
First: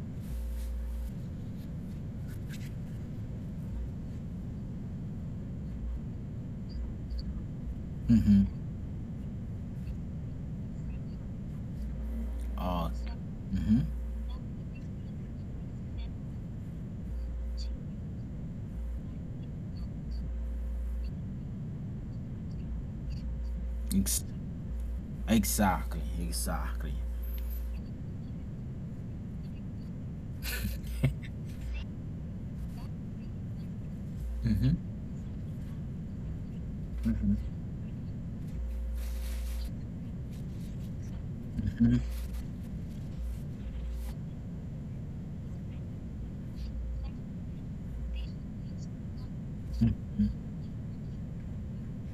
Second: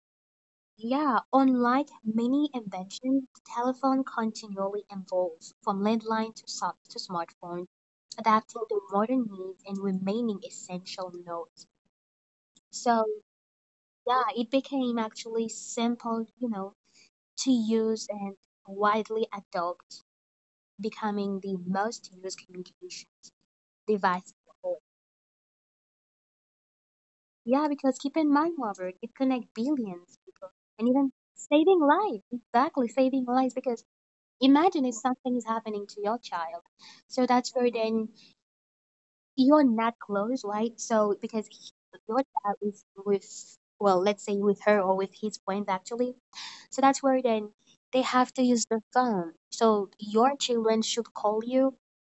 [SPEAKER 2] yeah, unlike many inventions, the telephone continually evolves from landline to, sub- to smartphone,
[SPEAKER 1] Mm-hmm.
[SPEAKER 2] adapting to modern needs and remaining essential nodes.
[SPEAKER 1] Uh,
[SPEAKER 2] So,
[SPEAKER 1] mm-hmm.
[SPEAKER 2] yeah, it became actually simple, you know, to use and widely adopt, becoming the most used communication
[SPEAKER 1] Ex-
[SPEAKER 2] device in the world.
[SPEAKER 1] exactly. Exactly.
[SPEAKER 2] Yeah, because keep in mind, Robert, it connects billions of people and even saving lives. Exactly, saving lives. Because
[SPEAKER 1] Mm-hmm.
[SPEAKER 2] imagine if something is happening to your child. So
[SPEAKER 1] Mm-hmm.
[SPEAKER 2] that's where then you're not close, right? So because he- your child is with, well, let's say with her or with his friends actually. So that's where then they have to use the phone. So your children should call you.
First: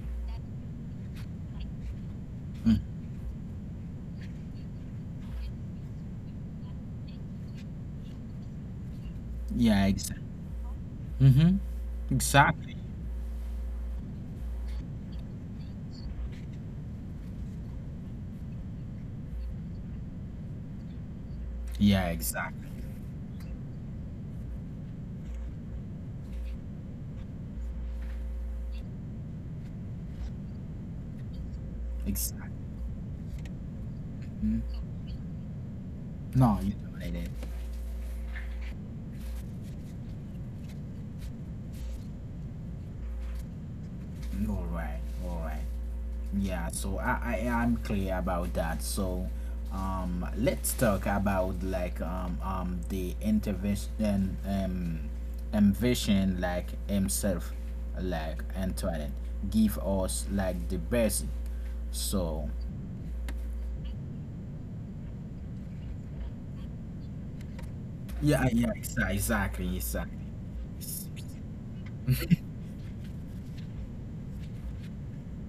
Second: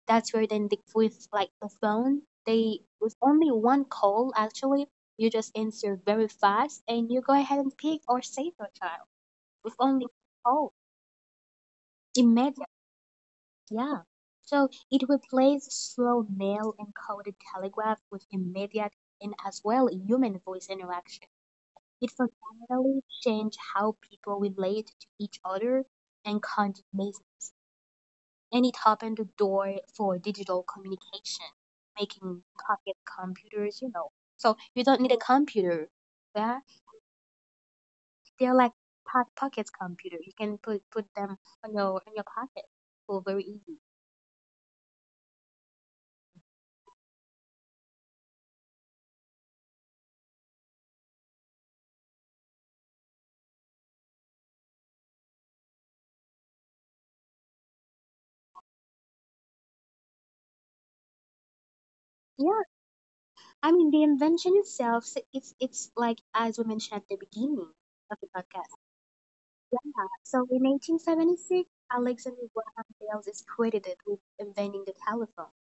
[SPEAKER 2] That's where then the, with like the phone, they with only one call actually, you just answer very fast and you go ahead and pick or save your child with
[SPEAKER 1] Yeah.
[SPEAKER 2] only
[SPEAKER 1] Exactly.
[SPEAKER 2] one call.
[SPEAKER 1] Mm-hmm.
[SPEAKER 2] Immediate,
[SPEAKER 1] Exactly.
[SPEAKER 2] yeah. So it replaced slow mail encoded telegraph with immediate and as well human voice interaction.
[SPEAKER 1] Yeah,
[SPEAKER 2] It
[SPEAKER 1] exactly.
[SPEAKER 2] fundamentally changed how people relate to each other and conduct business, and it opened the door for digital communication, making
[SPEAKER 1] Exactly.
[SPEAKER 2] pocket computers, you know. So you don't need a computer.
[SPEAKER 1] No,
[SPEAKER 2] Yeah,
[SPEAKER 1] you dominated.
[SPEAKER 2] they're like po- pocket computer. You can put put them on your in your pocket for very easy.
[SPEAKER 1] All right. All right. Yeah, so I, I am clear about that. So um let's talk about like um um the intervention, um envision like himself, like Antoinette give us like the best. So
[SPEAKER 2] Yeah, I mean the invention itself, s- it's it's like as we mentioned at the beginning of the
[SPEAKER 1] yeah,
[SPEAKER 2] podcast.
[SPEAKER 1] yeah, exa- exactly,
[SPEAKER 2] Yeah,
[SPEAKER 1] exactly.
[SPEAKER 2] so in eighteen seventy six, Alexander Graham Bell is credited with inventing the telephone.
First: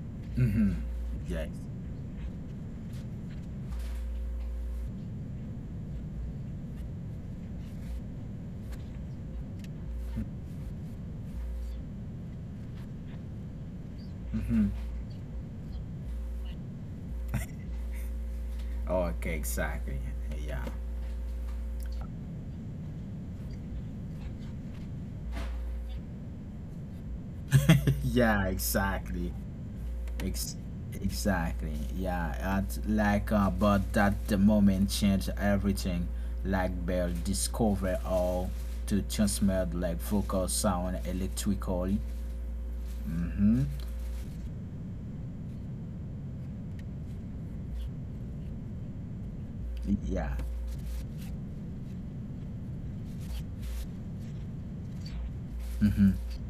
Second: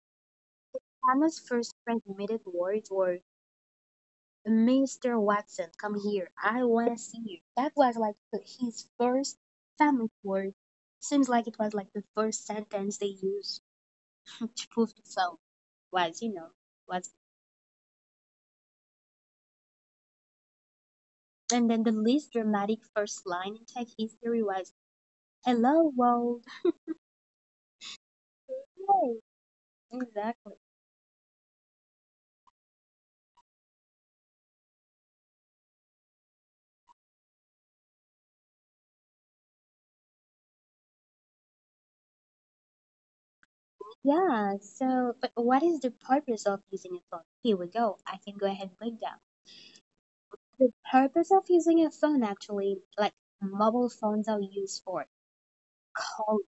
[SPEAKER 2] Hannah's
[SPEAKER 1] Yes.
[SPEAKER 2] first transmitted words were, mister Watson, come here. I want to see you. That was like the- his first family word. Seems like it was like the first sentence they used to prove the phone was, you know, was.
[SPEAKER 1] Okay, exactly. Yeah.
[SPEAKER 2] And then the least dramatic first line in tech history was, hello, world.
[SPEAKER 1] Yeah,
[SPEAKER 2] Hey.
[SPEAKER 1] exactly.
[SPEAKER 2] Exactly.
[SPEAKER 1] Ex- exactly. Yeah, at, like, uh, but that the moment changed everything. Like Bell discovered how to transmit like vocal sound electrically.
[SPEAKER 2] Yeah, so, but what is the purpose of using a phone? Here we go. I can go ahead and break down.
[SPEAKER 1] Yeah,
[SPEAKER 2] The purpose of using a phone actually, like mobile phones are used for call,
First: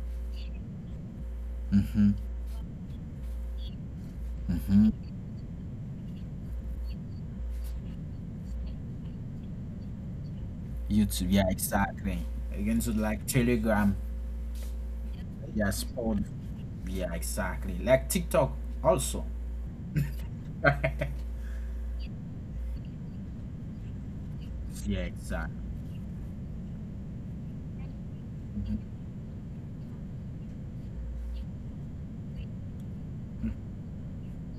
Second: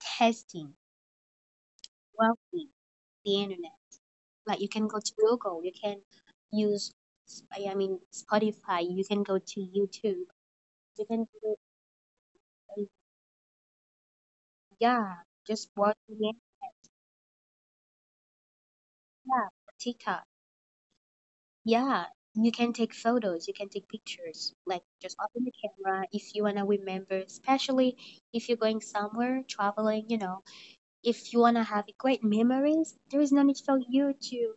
[SPEAKER 2] testing, browsing, the internet. Like you can go to Google, you can use, I mean, Spotify, you can go to YouTube, you can
[SPEAKER 1] YouTube. Yeah,
[SPEAKER 2] do,
[SPEAKER 1] exactly. Into like Telegram.
[SPEAKER 2] yeah,
[SPEAKER 1] Yeah,
[SPEAKER 2] just watch
[SPEAKER 1] sport.
[SPEAKER 2] the
[SPEAKER 1] Yeah, exactly. Like TikTok also.
[SPEAKER 2] yeah, TikTok.
[SPEAKER 1] Yeah,
[SPEAKER 2] Yeah, you can take photos, you can take pictures. Like just open the
[SPEAKER 1] exactly.
[SPEAKER 2] camera if you wanna remember, especially if you're going somewhere, traveling, you know, if you wanna have great memories, there is no need for you to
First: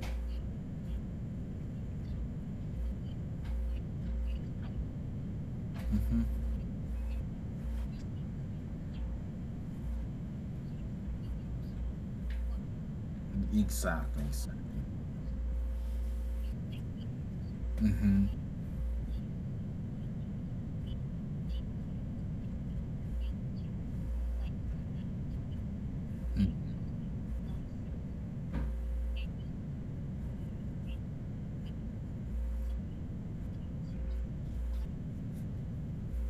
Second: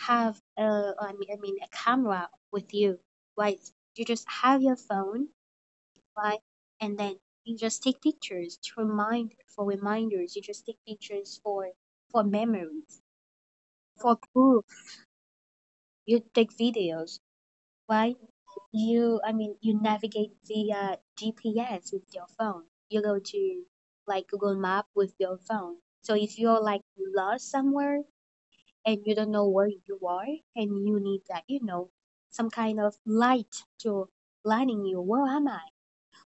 [SPEAKER 2] have a, I mean, I mean a camera with you, right? You just have your phone, right? And then you just take pictures to remind for reminders. You just take pictures for for memories, for
[SPEAKER 1] Exactly. Exactly.
[SPEAKER 2] proof. You take videos, right?
[SPEAKER 1] Mm-hmm.
[SPEAKER 2] You, I mean, you navigate via GPS with your phone. You go to, like, Google Map with your phone. So if you're, like, lost somewhere and you don't know where you are, and you need that, you know some kind of light to guiding you, where am I,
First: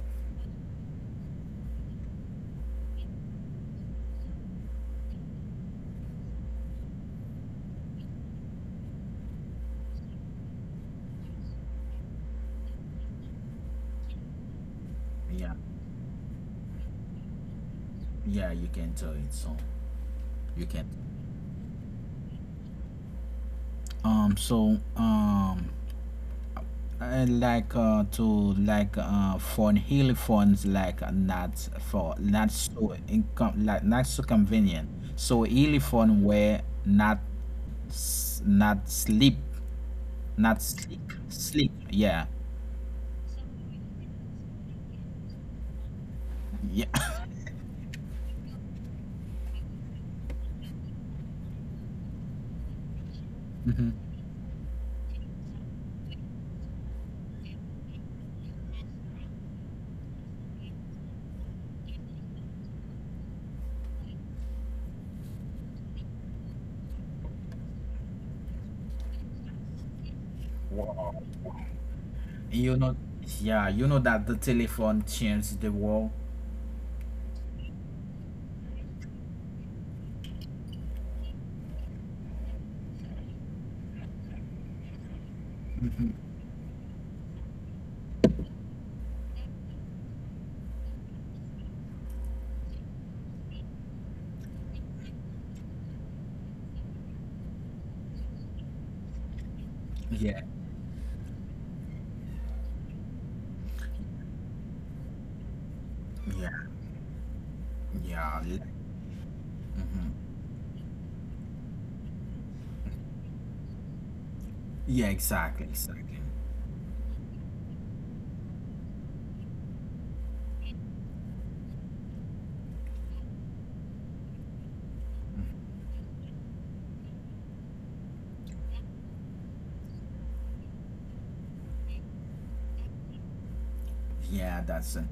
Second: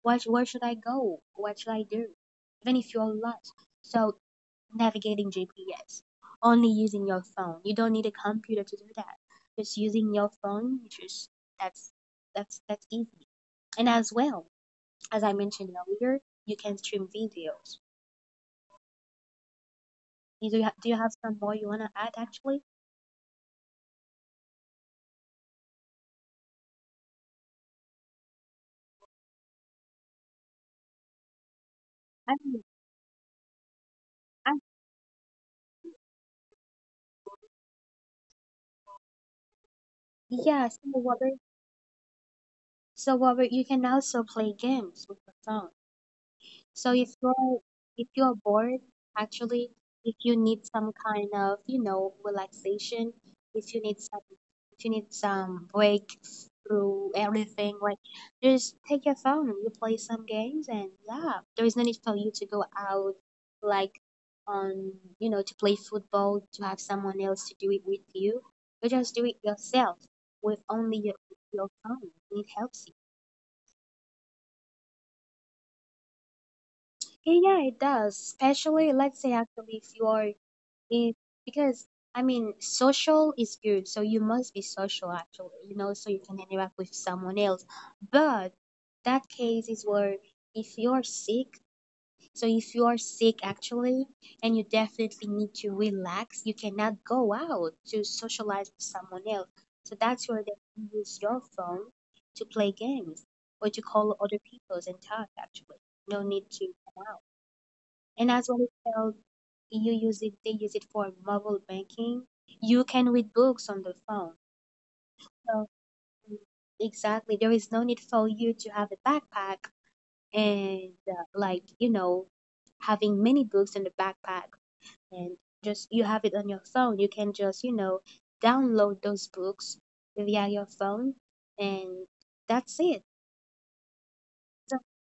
[SPEAKER 2] what, where should I go, what should I do, even if you're lost, so navigating GPS only using your phone. You don't need a computer to do that, just using your phone. Just that's that's that's easy. And as well, as I
[SPEAKER 1] Yeah,
[SPEAKER 2] mentioned earlier, you can stream videos.
[SPEAKER 1] yeah, you can do it. So
[SPEAKER 2] You Do you,
[SPEAKER 1] you
[SPEAKER 2] ha-
[SPEAKER 1] can.
[SPEAKER 2] do you have some more you want to add actually?
[SPEAKER 1] Um, so um, I like uh, to like uh, phone hill phones like, uh, not for
[SPEAKER 2] I
[SPEAKER 1] not
[SPEAKER 2] mean,
[SPEAKER 1] so income like not so
[SPEAKER 2] I,
[SPEAKER 1] convenient. So hill phone were not s- not sleep, not
[SPEAKER 2] yeah, so
[SPEAKER 1] sleep,
[SPEAKER 2] Robert,
[SPEAKER 1] sleep. Yeah,
[SPEAKER 2] so Robert, you can also play games with your phone.
[SPEAKER 1] yeah.
[SPEAKER 2] So if you're if you're bored, actually, if you need some kind of, you know, relaxation, if you need some if you need some break through everything, like just take your phone, you play some games, and yeah, there is no need for you to go out, like, on, you know, to play football, to have someone else to do it with you. You just do it yourself with only your your phone. It
[SPEAKER 1] You
[SPEAKER 2] helps
[SPEAKER 1] know,
[SPEAKER 2] you.
[SPEAKER 1] yeah. You know that the telephone changed the world.
[SPEAKER 2] Yeah, yeah, it does. Especially, let's say, actually, if you are It because, I mean, social is good, so you must be social actually, you know, so you can interact with someone else. But that case is where if you're sick, so if you are sick actually, and you definitely need to relax, you cannot go out to socialize with someone else. So that's
[SPEAKER 1] Yeah,
[SPEAKER 2] where they use your phone to play games or to call other peoples and talk actually. No
[SPEAKER 1] yeah,
[SPEAKER 2] need to. And
[SPEAKER 1] yeah,
[SPEAKER 2] as
[SPEAKER 1] li-
[SPEAKER 2] what, well, as you use it, they use it for mobile banking. You can read books on the phone.
[SPEAKER 1] yeah. Exactly,
[SPEAKER 2] So
[SPEAKER 1] exactly.
[SPEAKER 2] exactly, there is no need for you to have a backpack and, uh, like, you know, having many books in the backpack, and just you have it on your phone. You can just, you know download those books via your phone, and that's it.
[SPEAKER 1] Yeah,
[SPEAKER 2] So
[SPEAKER 1] that's it.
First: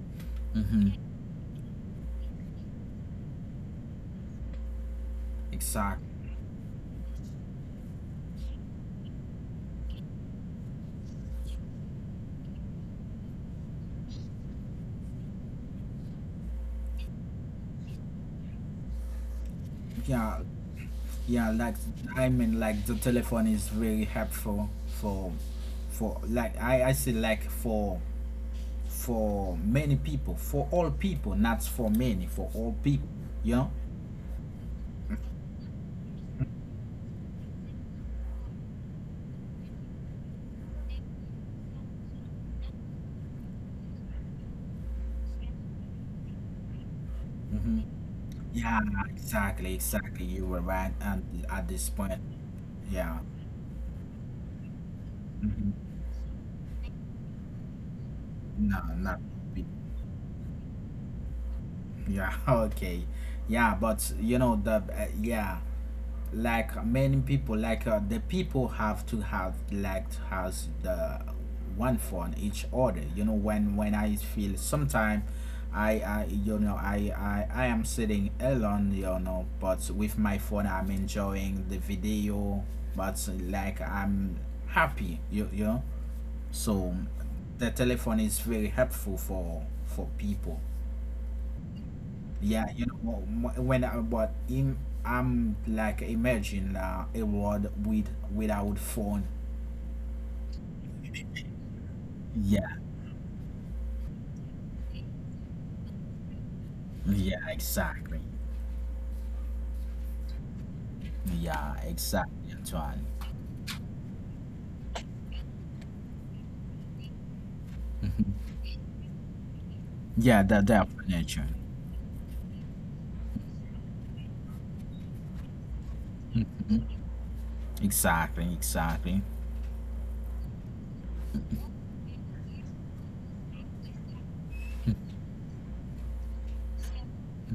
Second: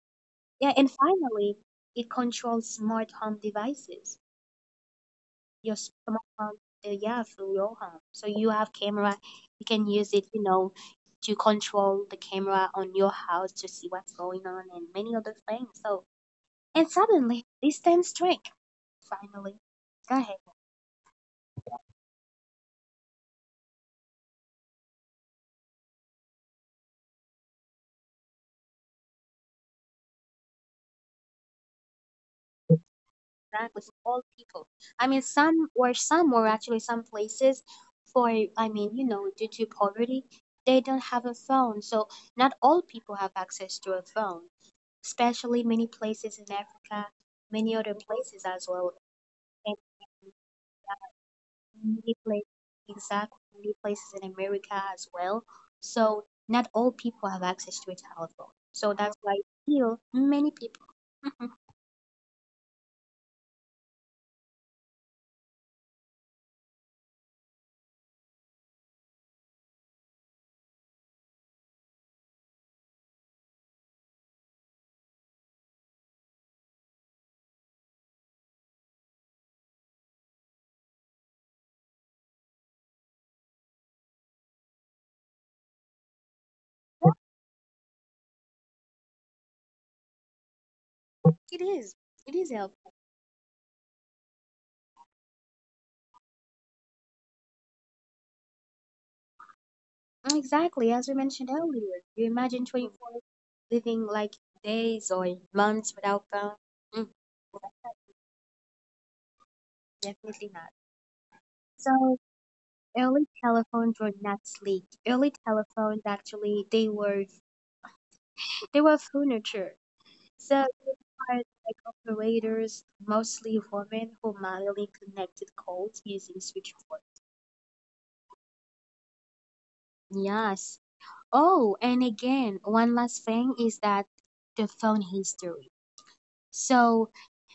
[SPEAKER 2] yeah, and
[SPEAKER 1] Mm-hmm.
[SPEAKER 2] finally, it controls smart home devices. Your
[SPEAKER 1] Exactly.
[SPEAKER 2] smartphone, uh, yeah, through your home, so you have camera. You can use it, you know to control the camera on your house to see what's going on, and many other things. So and suddenly this turns trick, finally. Go ahead,
[SPEAKER 1] Yeah. Yeah, like I mean, like the telephone is very helpful for, for like I I say like for for many people, for all people, not for many, for all people. You know?
[SPEAKER 2] right with all people. I mean, some or some or actually, some places, for, I mean, you know due to poverty, they don't have a phone. So not all people have access to a phone, especially many places in Africa, many
[SPEAKER 1] Hmm.
[SPEAKER 2] other places as
[SPEAKER 1] Yeah,
[SPEAKER 2] well.
[SPEAKER 1] exactly, exactly. You were right, and at this
[SPEAKER 2] Many
[SPEAKER 1] point,
[SPEAKER 2] places,
[SPEAKER 1] yeah.
[SPEAKER 2] exactly, many places in America as well.
[SPEAKER 1] Hmm.
[SPEAKER 2] So not all people have access to a telephone.
[SPEAKER 1] No,
[SPEAKER 2] So
[SPEAKER 1] not.
[SPEAKER 2] that's why still many people. Mhm.
[SPEAKER 1] Yeah. Okay. Yeah, but you know the, uh, yeah. Like many people like, uh, the people have to have like has the one for each other, you know. When when I feel sometimes, i i you know I, I i am sitting alone, you know but with my phone I'm enjoying the video, but like I'm happy you, you know so the telephone is very helpful for for people.
[SPEAKER 2] It is. It is
[SPEAKER 1] Yeah, you
[SPEAKER 2] helpful.
[SPEAKER 1] know, wh- when I, but in, I'm like imagine uh, a world with without phone.
[SPEAKER 2] Mm, exactly, as we mentioned earlier. You
[SPEAKER 1] Yeah,
[SPEAKER 2] imagine twenty-four living, like, days or months without phone? Mm,
[SPEAKER 1] yeah, exactly.
[SPEAKER 2] definitely not.
[SPEAKER 1] Yeah,
[SPEAKER 2] So
[SPEAKER 1] exactly, Antoine.
[SPEAKER 2] early telephones were not sleek. Early telephones actually they were they were furniture.
[SPEAKER 1] Yeah,
[SPEAKER 2] So
[SPEAKER 1] that
[SPEAKER 2] these are
[SPEAKER 1] definition.
[SPEAKER 2] like operators, mostly women who manually connected codes using switchboard.
[SPEAKER 1] Exactly, exactly.
[SPEAKER 2] Yes. Oh, and again, one last thing is that the phone history. So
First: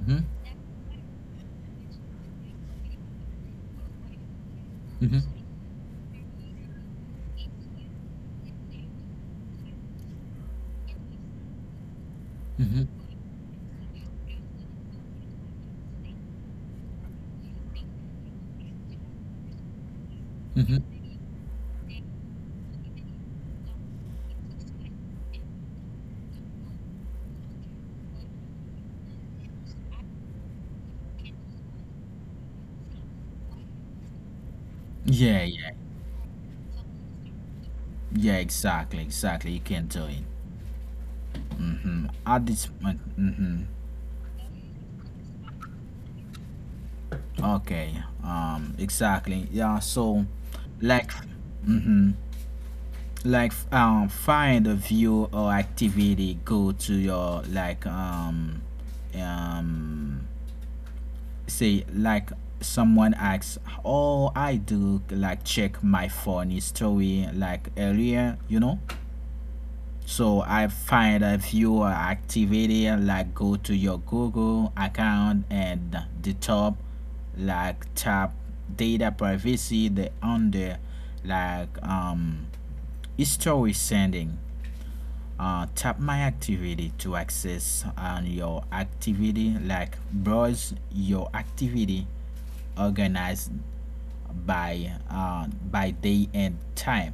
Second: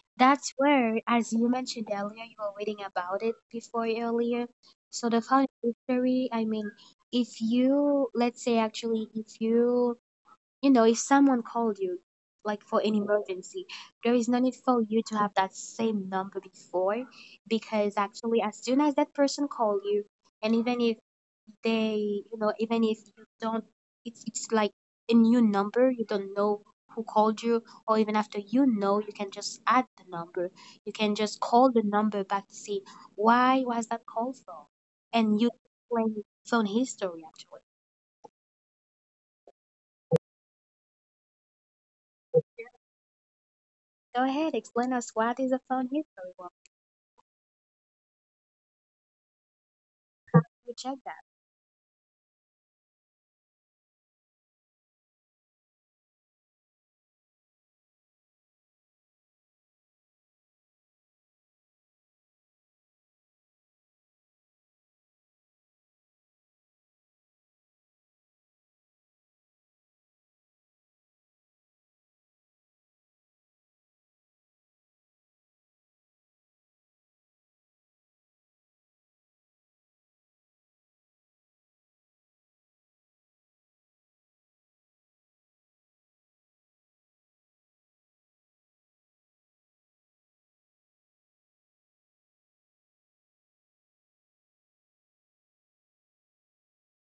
[SPEAKER 1] Mhm,
[SPEAKER 2] that's where, as you mentioned earlier, you were reading about it before earlier. So the
[SPEAKER 1] mhm,
[SPEAKER 2] phone history, I mean, if you, let's say actually, if you. You know, if someone called you, like for an
[SPEAKER 1] mhm,
[SPEAKER 2] emergency, there is no need for you to have that same number before, because actually, as soon as that person call you, and even if
[SPEAKER 1] mhm.
[SPEAKER 2] they, you know, even if you don't, it's it's like a new number. You don't know who called you, or even after you know, you can just add the number. You can just call the number back to see why was that call from, and
[SPEAKER 1] Yeah,
[SPEAKER 2] you
[SPEAKER 1] yeah,
[SPEAKER 2] explain phone history actually.
[SPEAKER 1] yeah, exactly, exactly. You can do it. Mm-hmm. At this moment, mm-hmm.
[SPEAKER 2] Go ahead, explain us what is a phone history.
[SPEAKER 1] Okay. Um, exactly. Yeah. So,
[SPEAKER 2] Reject
[SPEAKER 1] like,
[SPEAKER 2] that.
[SPEAKER 1] mm-hmm, like um find a view or activity, go to your like um um say like someone asks, oh I do like check my phone history like earlier, you know. So I find a view or activity, like go to your Google account and the top, like tap data privacy, the under like um history sending, uh, tap my activity to access on your activity, like browse your activity organized by uh, by day and time.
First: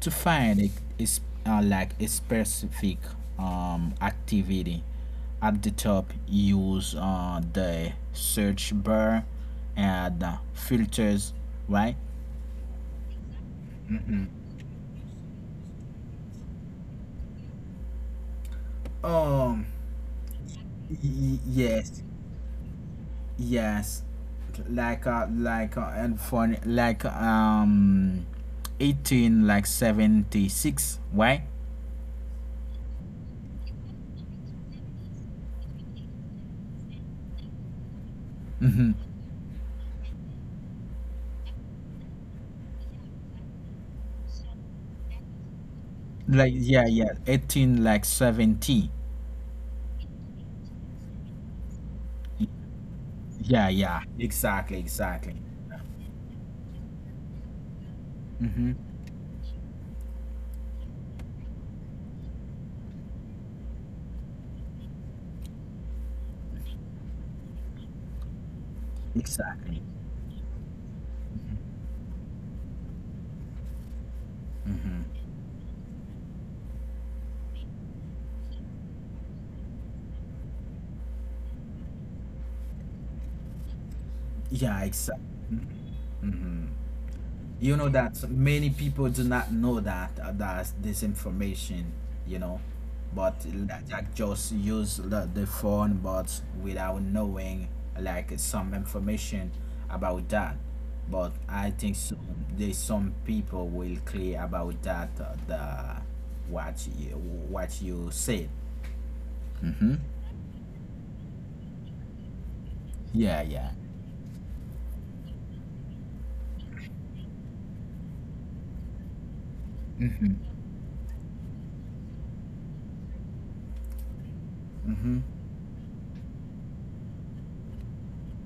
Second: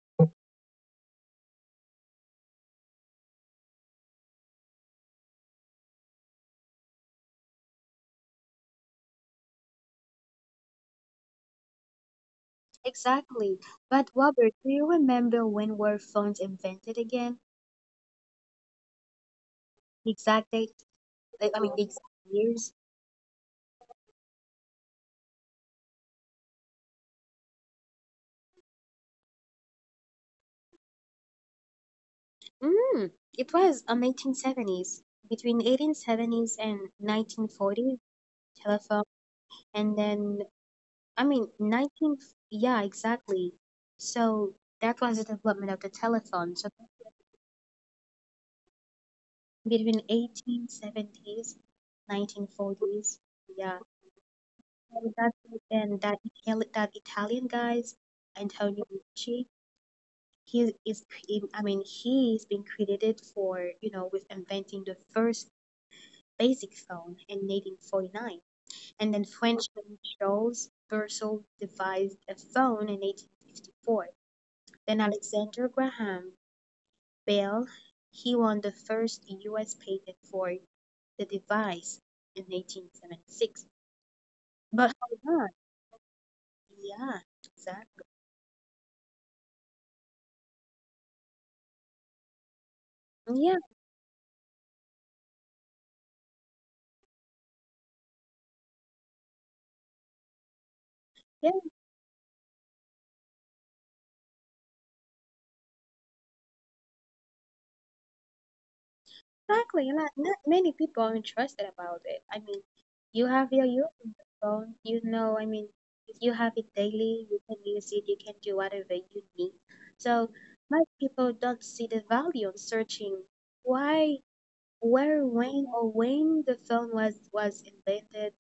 [SPEAKER 1] To find it is, uh, like a specific um, activity, at the top use uh, the search bar and uh, filters, right.
[SPEAKER 2] Exactly. But Robert, do you remember when were phones invented again?
[SPEAKER 1] um
[SPEAKER 2] The exact date,
[SPEAKER 1] y- y-
[SPEAKER 2] the- I mean, the
[SPEAKER 1] yes.
[SPEAKER 2] exact years?
[SPEAKER 1] Yes, like uh, like uh, and for like, um, eighteen like seventy six, right?
[SPEAKER 2] Mm, it was on nineteen seventies. Between eighteen seventies and nineteen forties,
[SPEAKER 1] Mm-hmm.
[SPEAKER 2] telephone. And then, I mean, 19, yeah, exactly. So that was the development of the
[SPEAKER 1] Like
[SPEAKER 2] telephone. So
[SPEAKER 1] yeah, yeah, eighteen like seventy.
[SPEAKER 2] between eighteen seventies, nineteen forties,
[SPEAKER 1] Yeah,
[SPEAKER 2] yeah.
[SPEAKER 1] yeah, exactly,
[SPEAKER 2] And that
[SPEAKER 1] exactly.
[SPEAKER 2] and that Itali- that Italian guys,
[SPEAKER 1] Mm-hmm.
[SPEAKER 2] Antonio Ricci, he is cre- I mean, he's been credited for, you know with inventing the first basic phone in eighteen forty-nine, and then
[SPEAKER 1] Exactly.
[SPEAKER 2] Frenchman Charles Versal devised a phone in eighteen fifty-four. Then Alexander Graham Bell, he won the first U S patent for the device in eighteen seventy-six.
[SPEAKER 1] Yeah,
[SPEAKER 2] But
[SPEAKER 1] exactly.
[SPEAKER 2] hold on, yeah,
[SPEAKER 1] You know
[SPEAKER 2] exactly,
[SPEAKER 1] that so many people do not know, that uh, that this information, you know but
[SPEAKER 2] yeah, yeah.
[SPEAKER 1] like like, just use the, the phone but without knowing, like, some information about that. But I think so there's some people will clear about that, uh, the what you what you said.
[SPEAKER 2] Exactly, not not many people are interested about it. I mean, you
[SPEAKER 1] Yeah,
[SPEAKER 2] have
[SPEAKER 1] yeah.
[SPEAKER 2] your youth on your phone, you know, I mean, if you have it daily, you can use it, you can do whatever you need. So
[SPEAKER 1] Mm-hmm.
[SPEAKER 2] most people don't see the value of searching why,
[SPEAKER 1] Mm-hmm.
[SPEAKER 2] where, when, or when the phone was was invented,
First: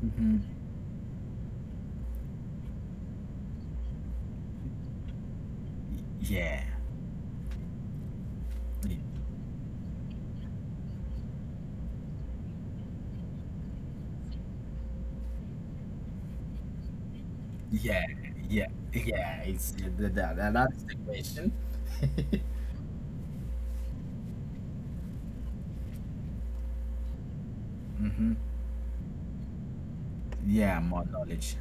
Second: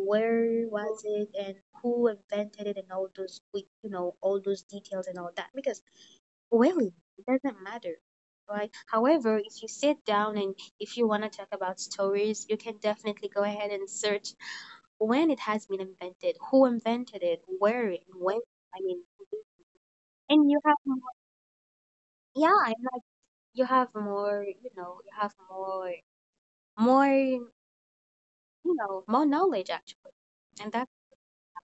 [SPEAKER 1] Hmm.
[SPEAKER 2] was it, and who invented it, and all those, we- you know, all those details and all that. Because,
[SPEAKER 1] Yeah,
[SPEAKER 2] well, it doesn't matter, right? However, if you sit down and if you want to talk about stories, you can definitely go ahead and search when it has been invented, who invented it, where and
[SPEAKER 1] yeah,
[SPEAKER 2] when.
[SPEAKER 1] yeah,
[SPEAKER 2] I mean,
[SPEAKER 1] yeah, it's that,
[SPEAKER 2] and
[SPEAKER 1] that,
[SPEAKER 2] you have
[SPEAKER 1] that's the
[SPEAKER 2] more,
[SPEAKER 1] question.
[SPEAKER 2] yeah, and like you have more, you know, you have more, more, you
[SPEAKER 1] Mm-hmm.
[SPEAKER 2] know, more knowledge actually. And
[SPEAKER 1] Yeah,
[SPEAKER 2] that
[SPEAKER 1] more knowledge.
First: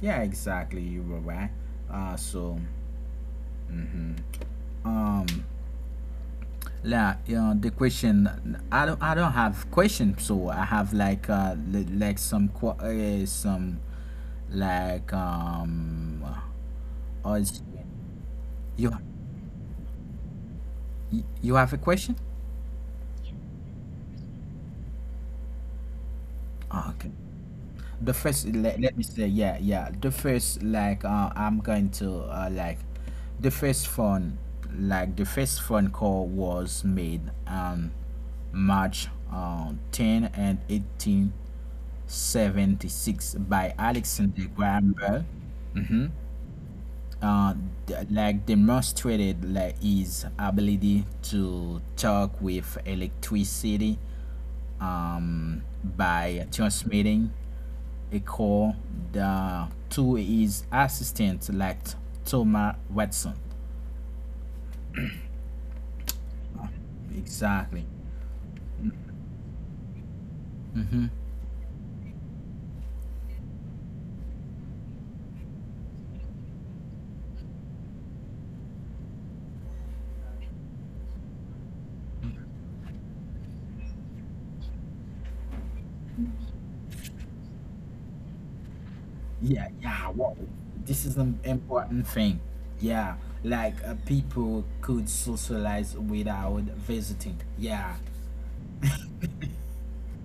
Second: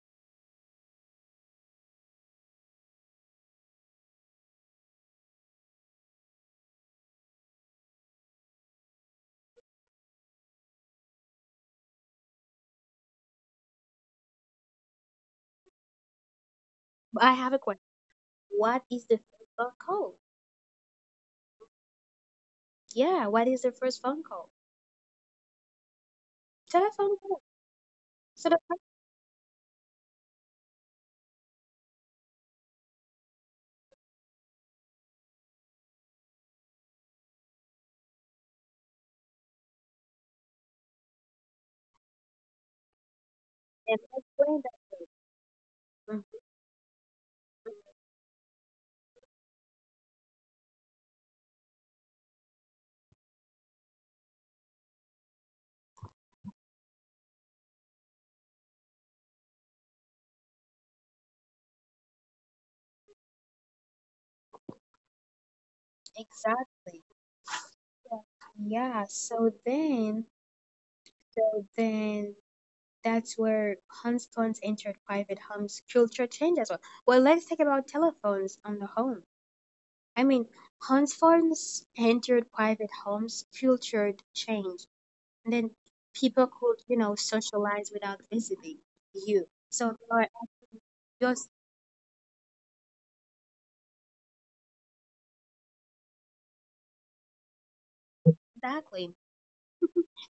[SPEAKER 1] Yeah, exactly. You were right. Uh, so, um, yeah, you know, the question. I don't. I don't have question. So I have like uh, li- like some qu- uh, some like um.
[SPEAKER 2] I
[SPEAKER 1] Or
[SPEAKER 2] have a
[SPEAKER 1] is,
[SPEAKER 2] question. What
[SPEAKER 1] you
[SPEAKER 2] is the first phone call?
[SPEAKER 1] you have a question?
[SPEAKER 2] Yeah, what is the first phone call?
[SPEAKER 1] Ah,
[SPEAKER 2] Telephone
[SPEAKER 1] okay.
[SPEAKER 2] call.
[SPEAKER 1] The
[SPEAKER 2] So
[SPEAKER 1] first,
[SPEAKER 2] the first,
[SPEAKER 1] let, let me say, yeah, yeah, the first, like, uh, I'm going to, uh, like, the first phone, like, the first phone call was made on March uh, tenth and eighteen seventy-six by
[SPEAKER 2] and that's
[SPEAKER 1] Alexander
[SPEAKER 2] when the-
[SPEAKER 1] Graham Bell,
[SPEAKER 2] Mhm,
[SPEAKER 1] uh, th- like demonstrated, like, his ability to talk with electricity, um, by transmitting a call the to his assistant, like Thomas Watson.
[SPEAKER 2] exactly.
[SPEAKER 1] Exactly.
[SPEAKER 2] Yeah, so then,
[SPEAKER 1] Mm-hmm.
[SPEAKER 2] so then that's where homes phones entered private homes culture change as well. Well, let's talk about telephones on the home. I mean, homes phones entered private homes culture change, and then people could, you know, socialize without visiting you.
[SPEAKER 1] Yeah,
[SPEAKER 2] So
[SPEAKER 1] yeah.
[SPEAKER 2] you're
[SPEAKER 1] What? This is an
[SPEAKER 2] just
[SPEAKER 1] important thing. Yeah, like, uh, people could socialize without visiting. Yeah.
[SPEAKER 2] exactly.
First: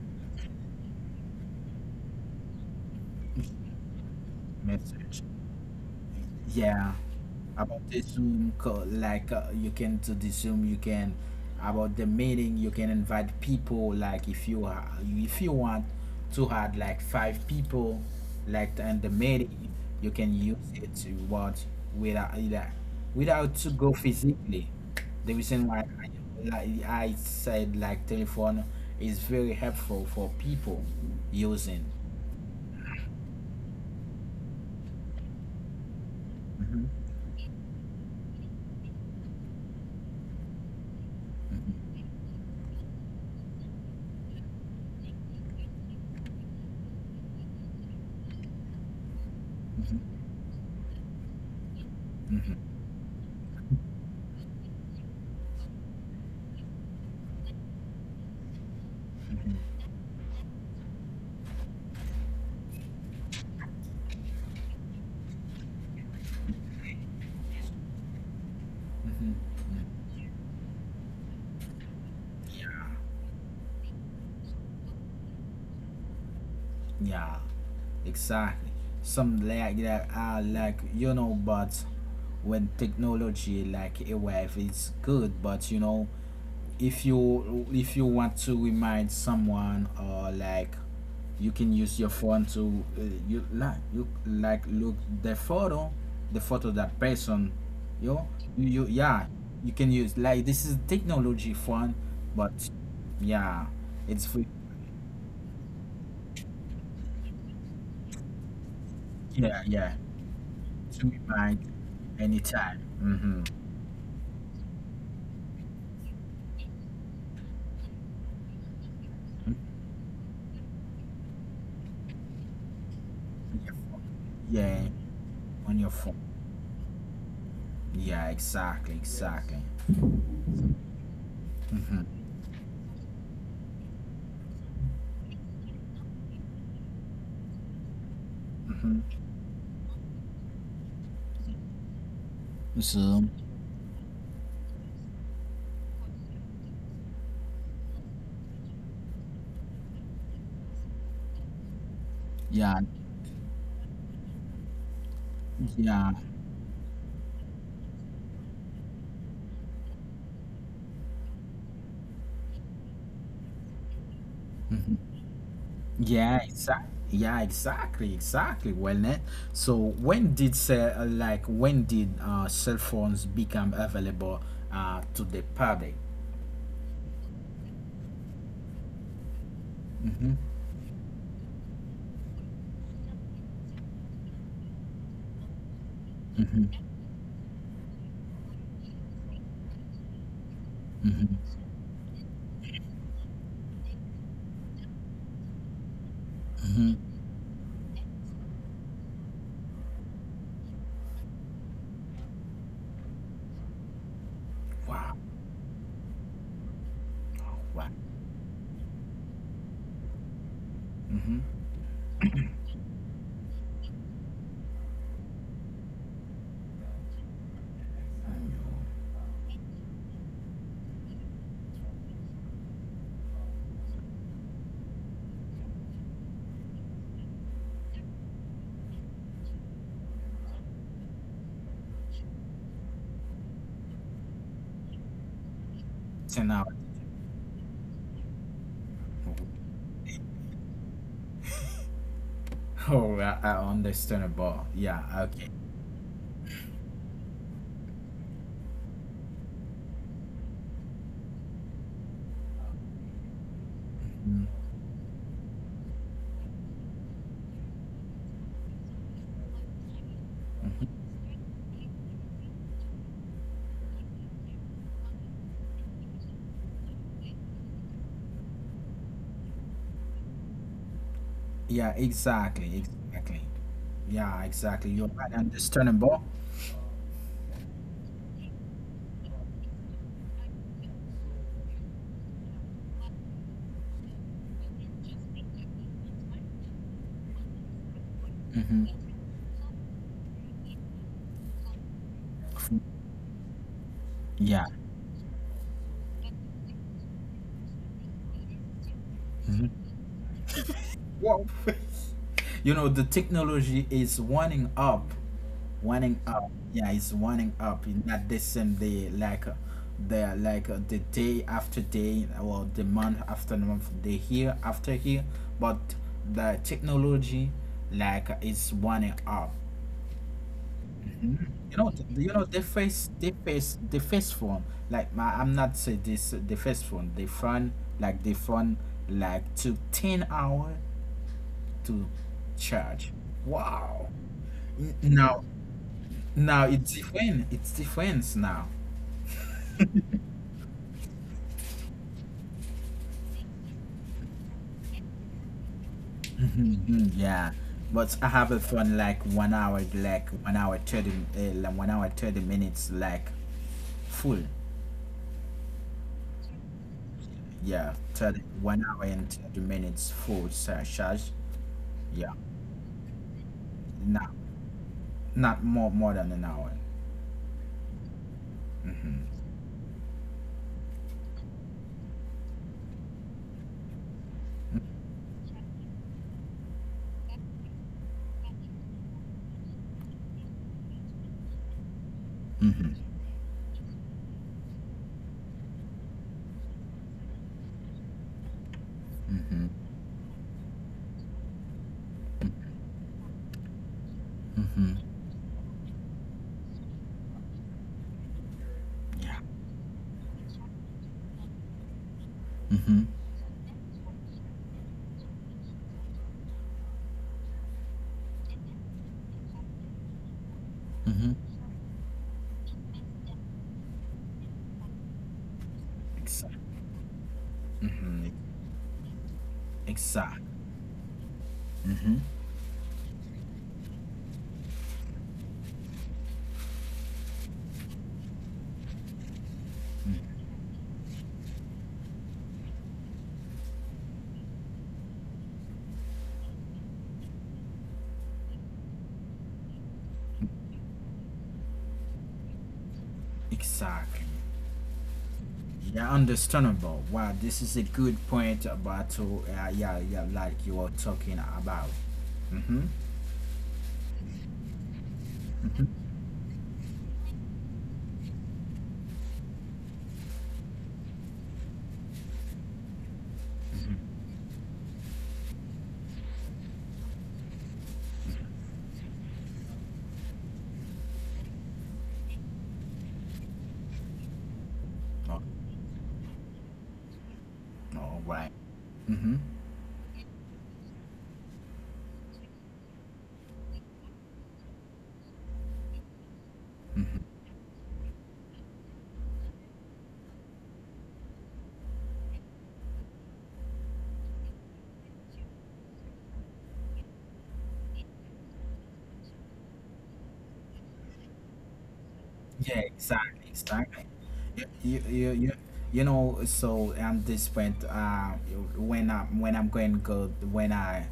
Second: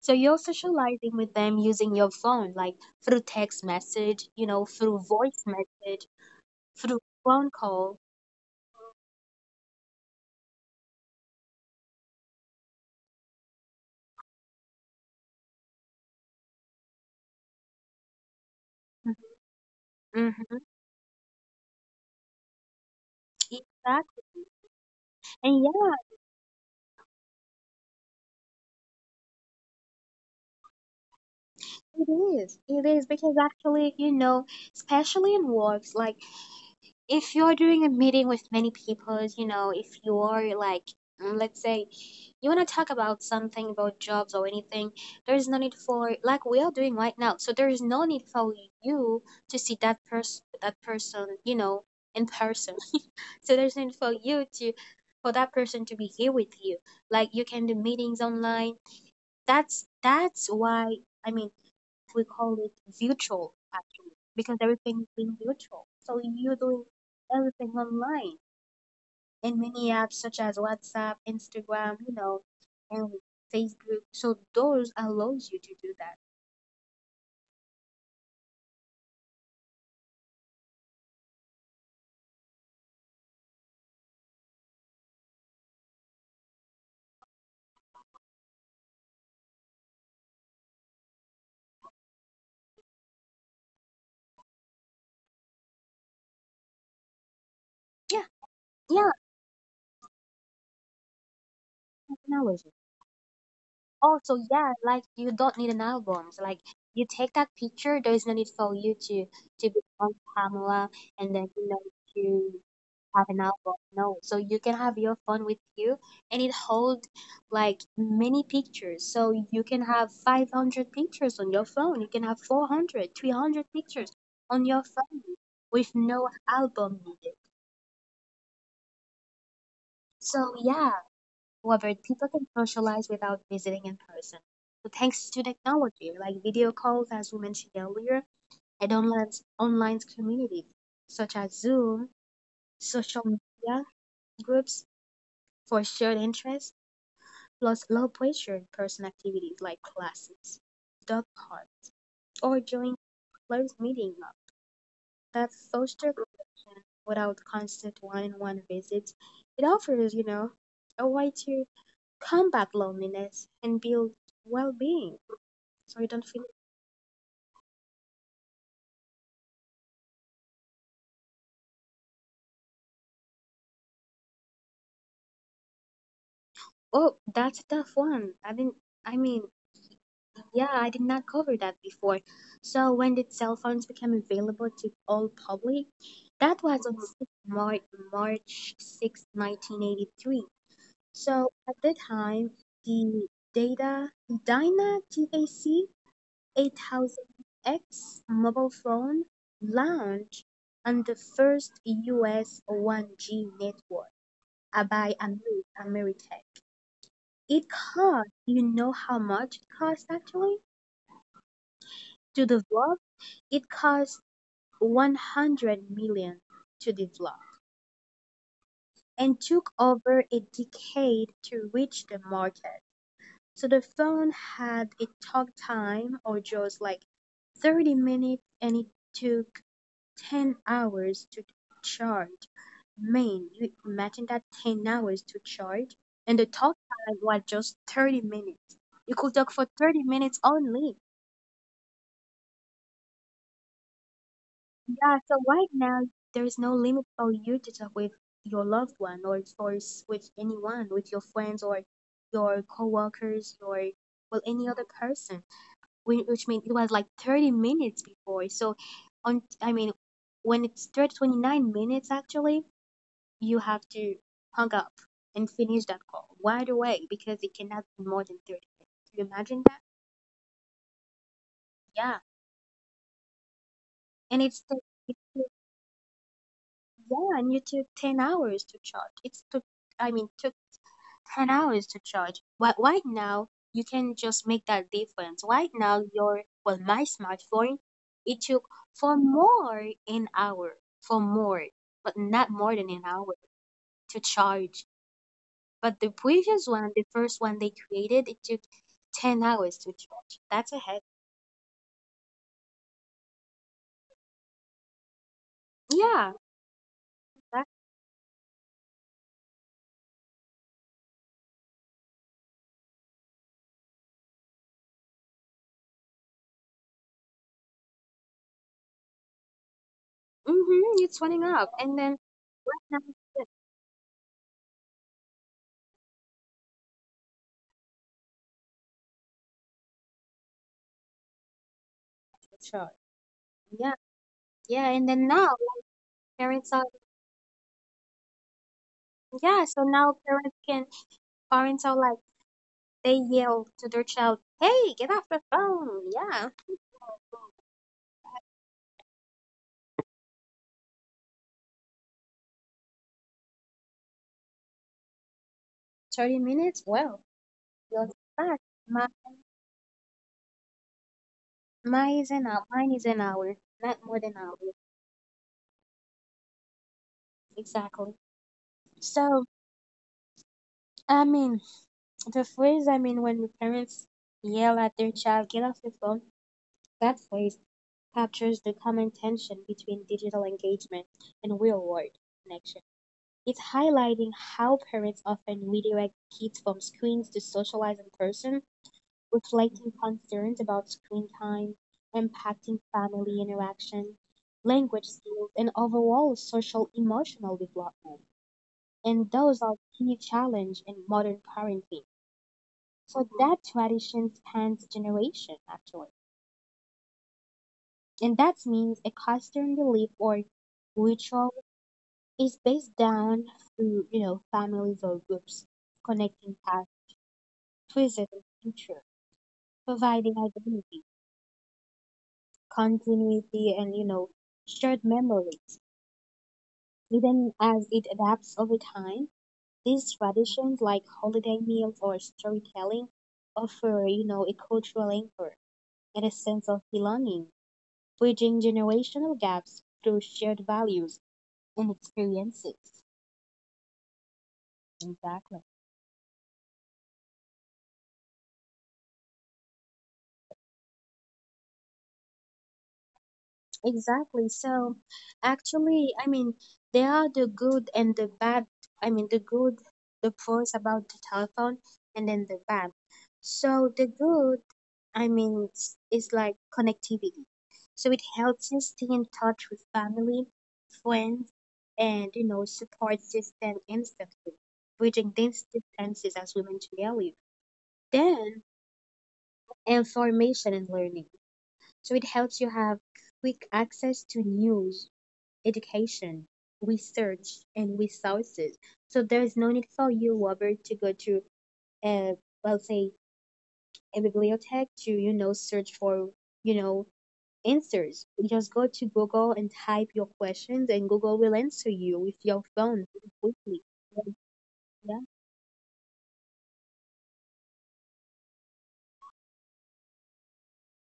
[SPEAKER 2] So you're socializing with them using your phone, like through text message, you know, through
[SPEAKER 1] Message.
[SPEAKER 2] voice message,
[SPEAKER 1] Yeah,
[SPEAKER 2] through phone
[SPEAKER 1] about
[SPEAKER 2] call.
[SPEAKER 1] the Zoom call, like, uh, you can do the Zoom, you can about the meeting, you can invite people. Like if you ha- if you want to have like five people, like in the meeting, you can use
[SPEAKER 2] Hmm.
[SPEAKER 1] it to watch without either, without to go
[SPEAKER 2] Exactly.
[SPEAKER 1] physically. The
[SPEAKER 2] And
[SPEAKER 1] reason why
[SPEAKER 2] yeah,
[SPEAKER 1] I, like I said, like telephone is very helpful for people using.
[SPEAKER 2] it is. It is because actually, you know, especially in works, like if you're doing a meeting with many people, you know, if you are like, mm, let's say, you want to talk about something about jobs or anything, there's no need for, like we are doing right now. So there is no need for you to see that person, that person, you know, in person. So there's no need for you to, for that person to be here with you. Like you can do meetings online. That's that's why. I mean, we call it virtual actually because everything is being virtual. So you're doing everything online in many apps such as WhatsApp, Instagram, you know, and Facebook. So those allows you to do that.
[SPEAKER 1] Yeah, exactly. Some like that are like you know, but when technology like a wave, it's good. But you know, if you if you want to remind someone, or like, you can use your phone to, uh, you like you like look the photo, the photo that person, you
[SPEAKER 2] Yeah,
[SPEAKER 1] know, you, you
[SPEAKER 2] yeah,
[SPEAKER 1] yeah, you can use like this is technology phone, but
[SPEAKER 2] technology.
[SPEAKER 1] yeah, it's
[SPEAKER 2] Also,
[SPEAKER 1] free.
[SPEAKER 2] yeah, like you don't need an album. So, like, you take that picture, there is no need for you to
[SPEAKER 1] Yeah,
[SPEAKER 2] to be
[SPEAKER 1] yeah,
[SPEAKER 2] on camera
[SPEAKER 1] to be
[SPEAKER 2] and then,
[SPEAKER 1] back
[SPEAKER 2] you know,
[SPEAKER 1] anytime.
[SPEAKER 2] have
[SPEAKER 1] Mm-hmm.
[SPEAKER 2] an
[SPEAKER 1] On
[SPEAKER 2] album. No, so you can have your phone with you, and it hold like many pictures. So you can have five hundred pictures on your phone. You can have four hundred, three hundred
[SPEAKER 1] your phone.
[SPEAKER 2] pictures on
[SPEAKER 1] Yeah,
[SPEAKER 2] your phone
[SPEAKER 1] on
[SPEAKER 2] with
[SPEAKER 1] your phone.
[SPEAKER 2] no album needed.
[SPEAKER 1] Yeah, exactly, exactly.
[SPEAKER 2] So yeah, Robert, people
[SPEAKER 1] Mm-hmm.
[SPEAKER 2] can socialize without visiting in person. So thanks to technology, like video calls, as we mentioned earlier, and online online communities such as Zoom, social
[SPEAKER 1] So,
[SPEAKER 2] media groups for shared interests, plus low pressure person activities like classes, dog park, or
[SPEAKER 1] yeah,
[SPEAKER 2] join closed meeting up, that
[SPEAKER 1] yeah,
[SPEAKER 2] foster connection without constant one-on-one visits. It offers, you know, a way to combat loneliness and build well-being, so you don't
[SPEAKER 1] yeah,
[SPEAKER 2] feel,
[SPEAKER 1] exactly. Yeah, exactly, exactly. Well, net. So, when did se- uh, like, when did, uh, cell phones become available, uh, to the public?
[SPEAKER 2] oh, that's a tough one. I didn't. I mean,
[SPEAKER 1] Mm-hmm.
[SPEAKER 2] yeah, I did not cover that before. So when did cell phones become available to all public? That was
[SPEAKER 1] Mm-hmm.
[SPEAKER 2] on 6 Mar- March sixth, nineteen 1983.
[SPEAKER 1] Mm-hmm.
[SPEAKER 2] So at that time, the Data Dyna TAC
[SPEAKER 1] Mm-hmm.
[SPEAKER 2] eight thousand X mobile phone launched on the first U S one G network, uh, by
[SPEAKER 1] Wow.
[SPEAKER 2] Ameri- Ameritech.
[SPEAKER 1] Oh,
[SPEAKER 2] It
[SPEAKER 1] wow.
[SPEAKER 2] cost, you know how much it cost actually?
[SPEAKER 1] Mm-hmm.
[SPEAKER 2] To develop. It cost 100 million to develop, and took over a decade to reach the market. So the phone had a talk time or just like thirty minutes, and it took ten hours to charge. Man, you imagine that, ten hours to charge, and the
[SPEAKER 1] Ten hours.
[SPEAKER 2] talk time was just thirty minutes. You could talk for thirty minutes only.
[SPEAKER 1] Oh, I, I understand.
[SPEAKER 2] Yeah,
[SPEAKER 1] Yeah.
[SPEAKER 2] so right now there's no limit for you to talk with your loved one, or or s- with anyone, with your friends or your coworkers, your, well,
[SPEAKER 1] Okay.
[SPEAKER 2] any other person. Whi- Which means it was like thirty minutes before. So, on, I mean, when it's thirty twenty nine minutes actually, you have to hung up and finish that call right away because it cannot be more than thirty minutes. Can you imagine that?
[SPEAKER 1] Yeah,
[SPEAKER 2] Yeah.
[SPEAKER 1] exactly, exactly.
[SPEAKER 2] And
[SPEAKER 1] Yeah,
[SPEAKER 2] it's, the,
[SPEAKER 1] exactly. You're
[SPEAKER 2] it's
[SPEAKER 1] right,
[SPEAKER 2] the,
[SPEAKER 1] understandable.
[SPEAKER 2] yeah, and you took ten hours to charge. It's took, I mean, took ten hours to charge. Why, right now, you can just make that difference. Right now, your, well, my smartphone, it took
[SPEAKER 1] Mm-hmm.
[SPEAKER 2] for more an hour, for more, but not more than an hour to
[SPEAKER 1] Yeah.
[SPEAKER 2] charge. But the previous one, the first one they created, it took ten hours
[SPEAKER 1] Hmm.
[SPEAKER 2] to charge. That's a head.
[SPEAKER 1] Whoa. You know, the technology is winding up, winding
[SPEAKER 2] Yeah,
[SPEAKER 1] up. Yeah, it's winding
[SPEAKER 2] that,
[SPEAKER 1] up. In Not the same day, like, uh, the like, uh, the day after day, or the month after month, the year after year. But the technology, like, uh, is winding up.
[SPEAKER 2] mm-hmm, it's running up.
[SPEAKER 1] You know,
[SPEAKER 2] And
[SPEAKER 1] th-
[SPEAKER 2] then,
[SPEAKER 1] you know the
[SPEAKER 2] now
[SPEAKER 1] first, the first, the first phone. Like my, I'm not say this. The first phone, the phone like the phone, like, took ten hour to
[SPEAKER 2] it's to charge.
[SPEAKER 1] charge.
[SPEAKER 2] Yeah,
[SPEAKER 1] Wow.
[SPEAKER 2] yeah,
[SPEAKER 1] N-
[SPEAKER 2] and then
[SPEAKER 1] Now,
[SPEAKER 2] now
[SPEAKER 1] now
[SPEAKER 2] parents are,
[SPEAKER 1] it's different. It's different now.
[SPEAKER 2] yeah, so now parents can, parents are like, they yell to their child, "Hey, get off the phone!" Yeah,
[SPEAKER 1] Mhm, yeah, but I have a phone like one hour, like one hour thirty, uh, like one hour thirty minutes, like full.
[SPEAKER 2] thirty minutes? Well,
[SPEAKER 1] Yeah,
[SPEAKER 2] you'll get
[SPEAKER 1] Thirty
[SPEAKER 2] back.
[SPEAKER 1] one hour
[SPEAKER 2] My,
[SPEAKER 1] and thirty minutes full sa- charge.
[SPEAKER 2] my
[SPEAKER 1] Yeah,
[SPEAKER 2] is an hour, mine is an hour, not more than
[SPEAKER 1] not
[SPEAKER 2] an hour.
[SPEAKER 1] not more more than an hour.
[SPEAKER 2] Exactly. So, I mean, the phrase, I mean, when the parents yell at their child, get off the phone, that phrase captures the common tension between digital engagement and real world connection. It's highlighting how parents often redirect kids from screens to socialize in person, reflecting concerns about screen time, impacting family interaction,
[SPEAKER 1] Mhm.
[SPEAKER 2] language skills, and overall social emotional development. And
[SPEAKER 1] Yeah.
[SPEAKER 2] those are key challenge in modern parenting.
[SPEAKER 1] Mhm.
[SPEAKER 2] So that tradition spans generation actually. And that means a custom belief or
[SPEAKER 1] Mhm.
[SPEAKER 2] ritual is based down through, you know, families or groups, connecting
[SPEAKER 1] Exactly.
[SPEAKER 2] past, present,
[SPEAKER 1] Hmm.
[SPEAKER 2] and future, providing
[SPEAKER 1] Exactly.
[SPEAKER 2] identity
[SPEAKER 1] Mhm.
[SPEAKER 2] continuity, and, you know, shared memories. Even as it adapts over time, these traditions like holiday meals or storytelling offer, you know, a cultural anchor and a sense of belonging, bridging generational gaps through shared values and experiences.
[SPEAKER 1] Exactly.
[SPEAKER 2] Exactly.
[SPEAKER 1] Yeah, understandable. Wow, this is a good point about to, uh, yeah, yeah, like you were talking about. Mm-hmm.
[SPEAKER 2] Exactly. So actually, I mean, there are the good and the bad. I mean, the good, the pros about the telephone, and then the bad. So the good, I mean, it's, it's like connectivity. So it helps you stay in touch with family, friends, and, you know, support system instantly, bridging
[SPEAKER 1] Oh,
[SPEAKER 2] these distances as we mentioned earlier.
[SPEAKER 1] all right.
[SPEAKER 2] Then
[SPEAKER 1] Mm-hmm.
[SPEAKER 2] information and learning. So it helps you have quick access to news, education, research, and resources. So there is no need for you, Robert, to go to a, well, say, a bibliothèque to, you know, search for, you know, answers. You just go to Google and type your questions, and Google will answer you with your
[SPEAKER 1] Yeah,
[SPEAKER 2] phone
[SPEAKER 1] exactly,
[SPEAKER 2] quickly.
[SPEAKER 1] exactly. You you
[SPEAKER 2] Yeah.
[SPEAKER 1] you, you, you know, so, um this point, uh when I when I'm going go when I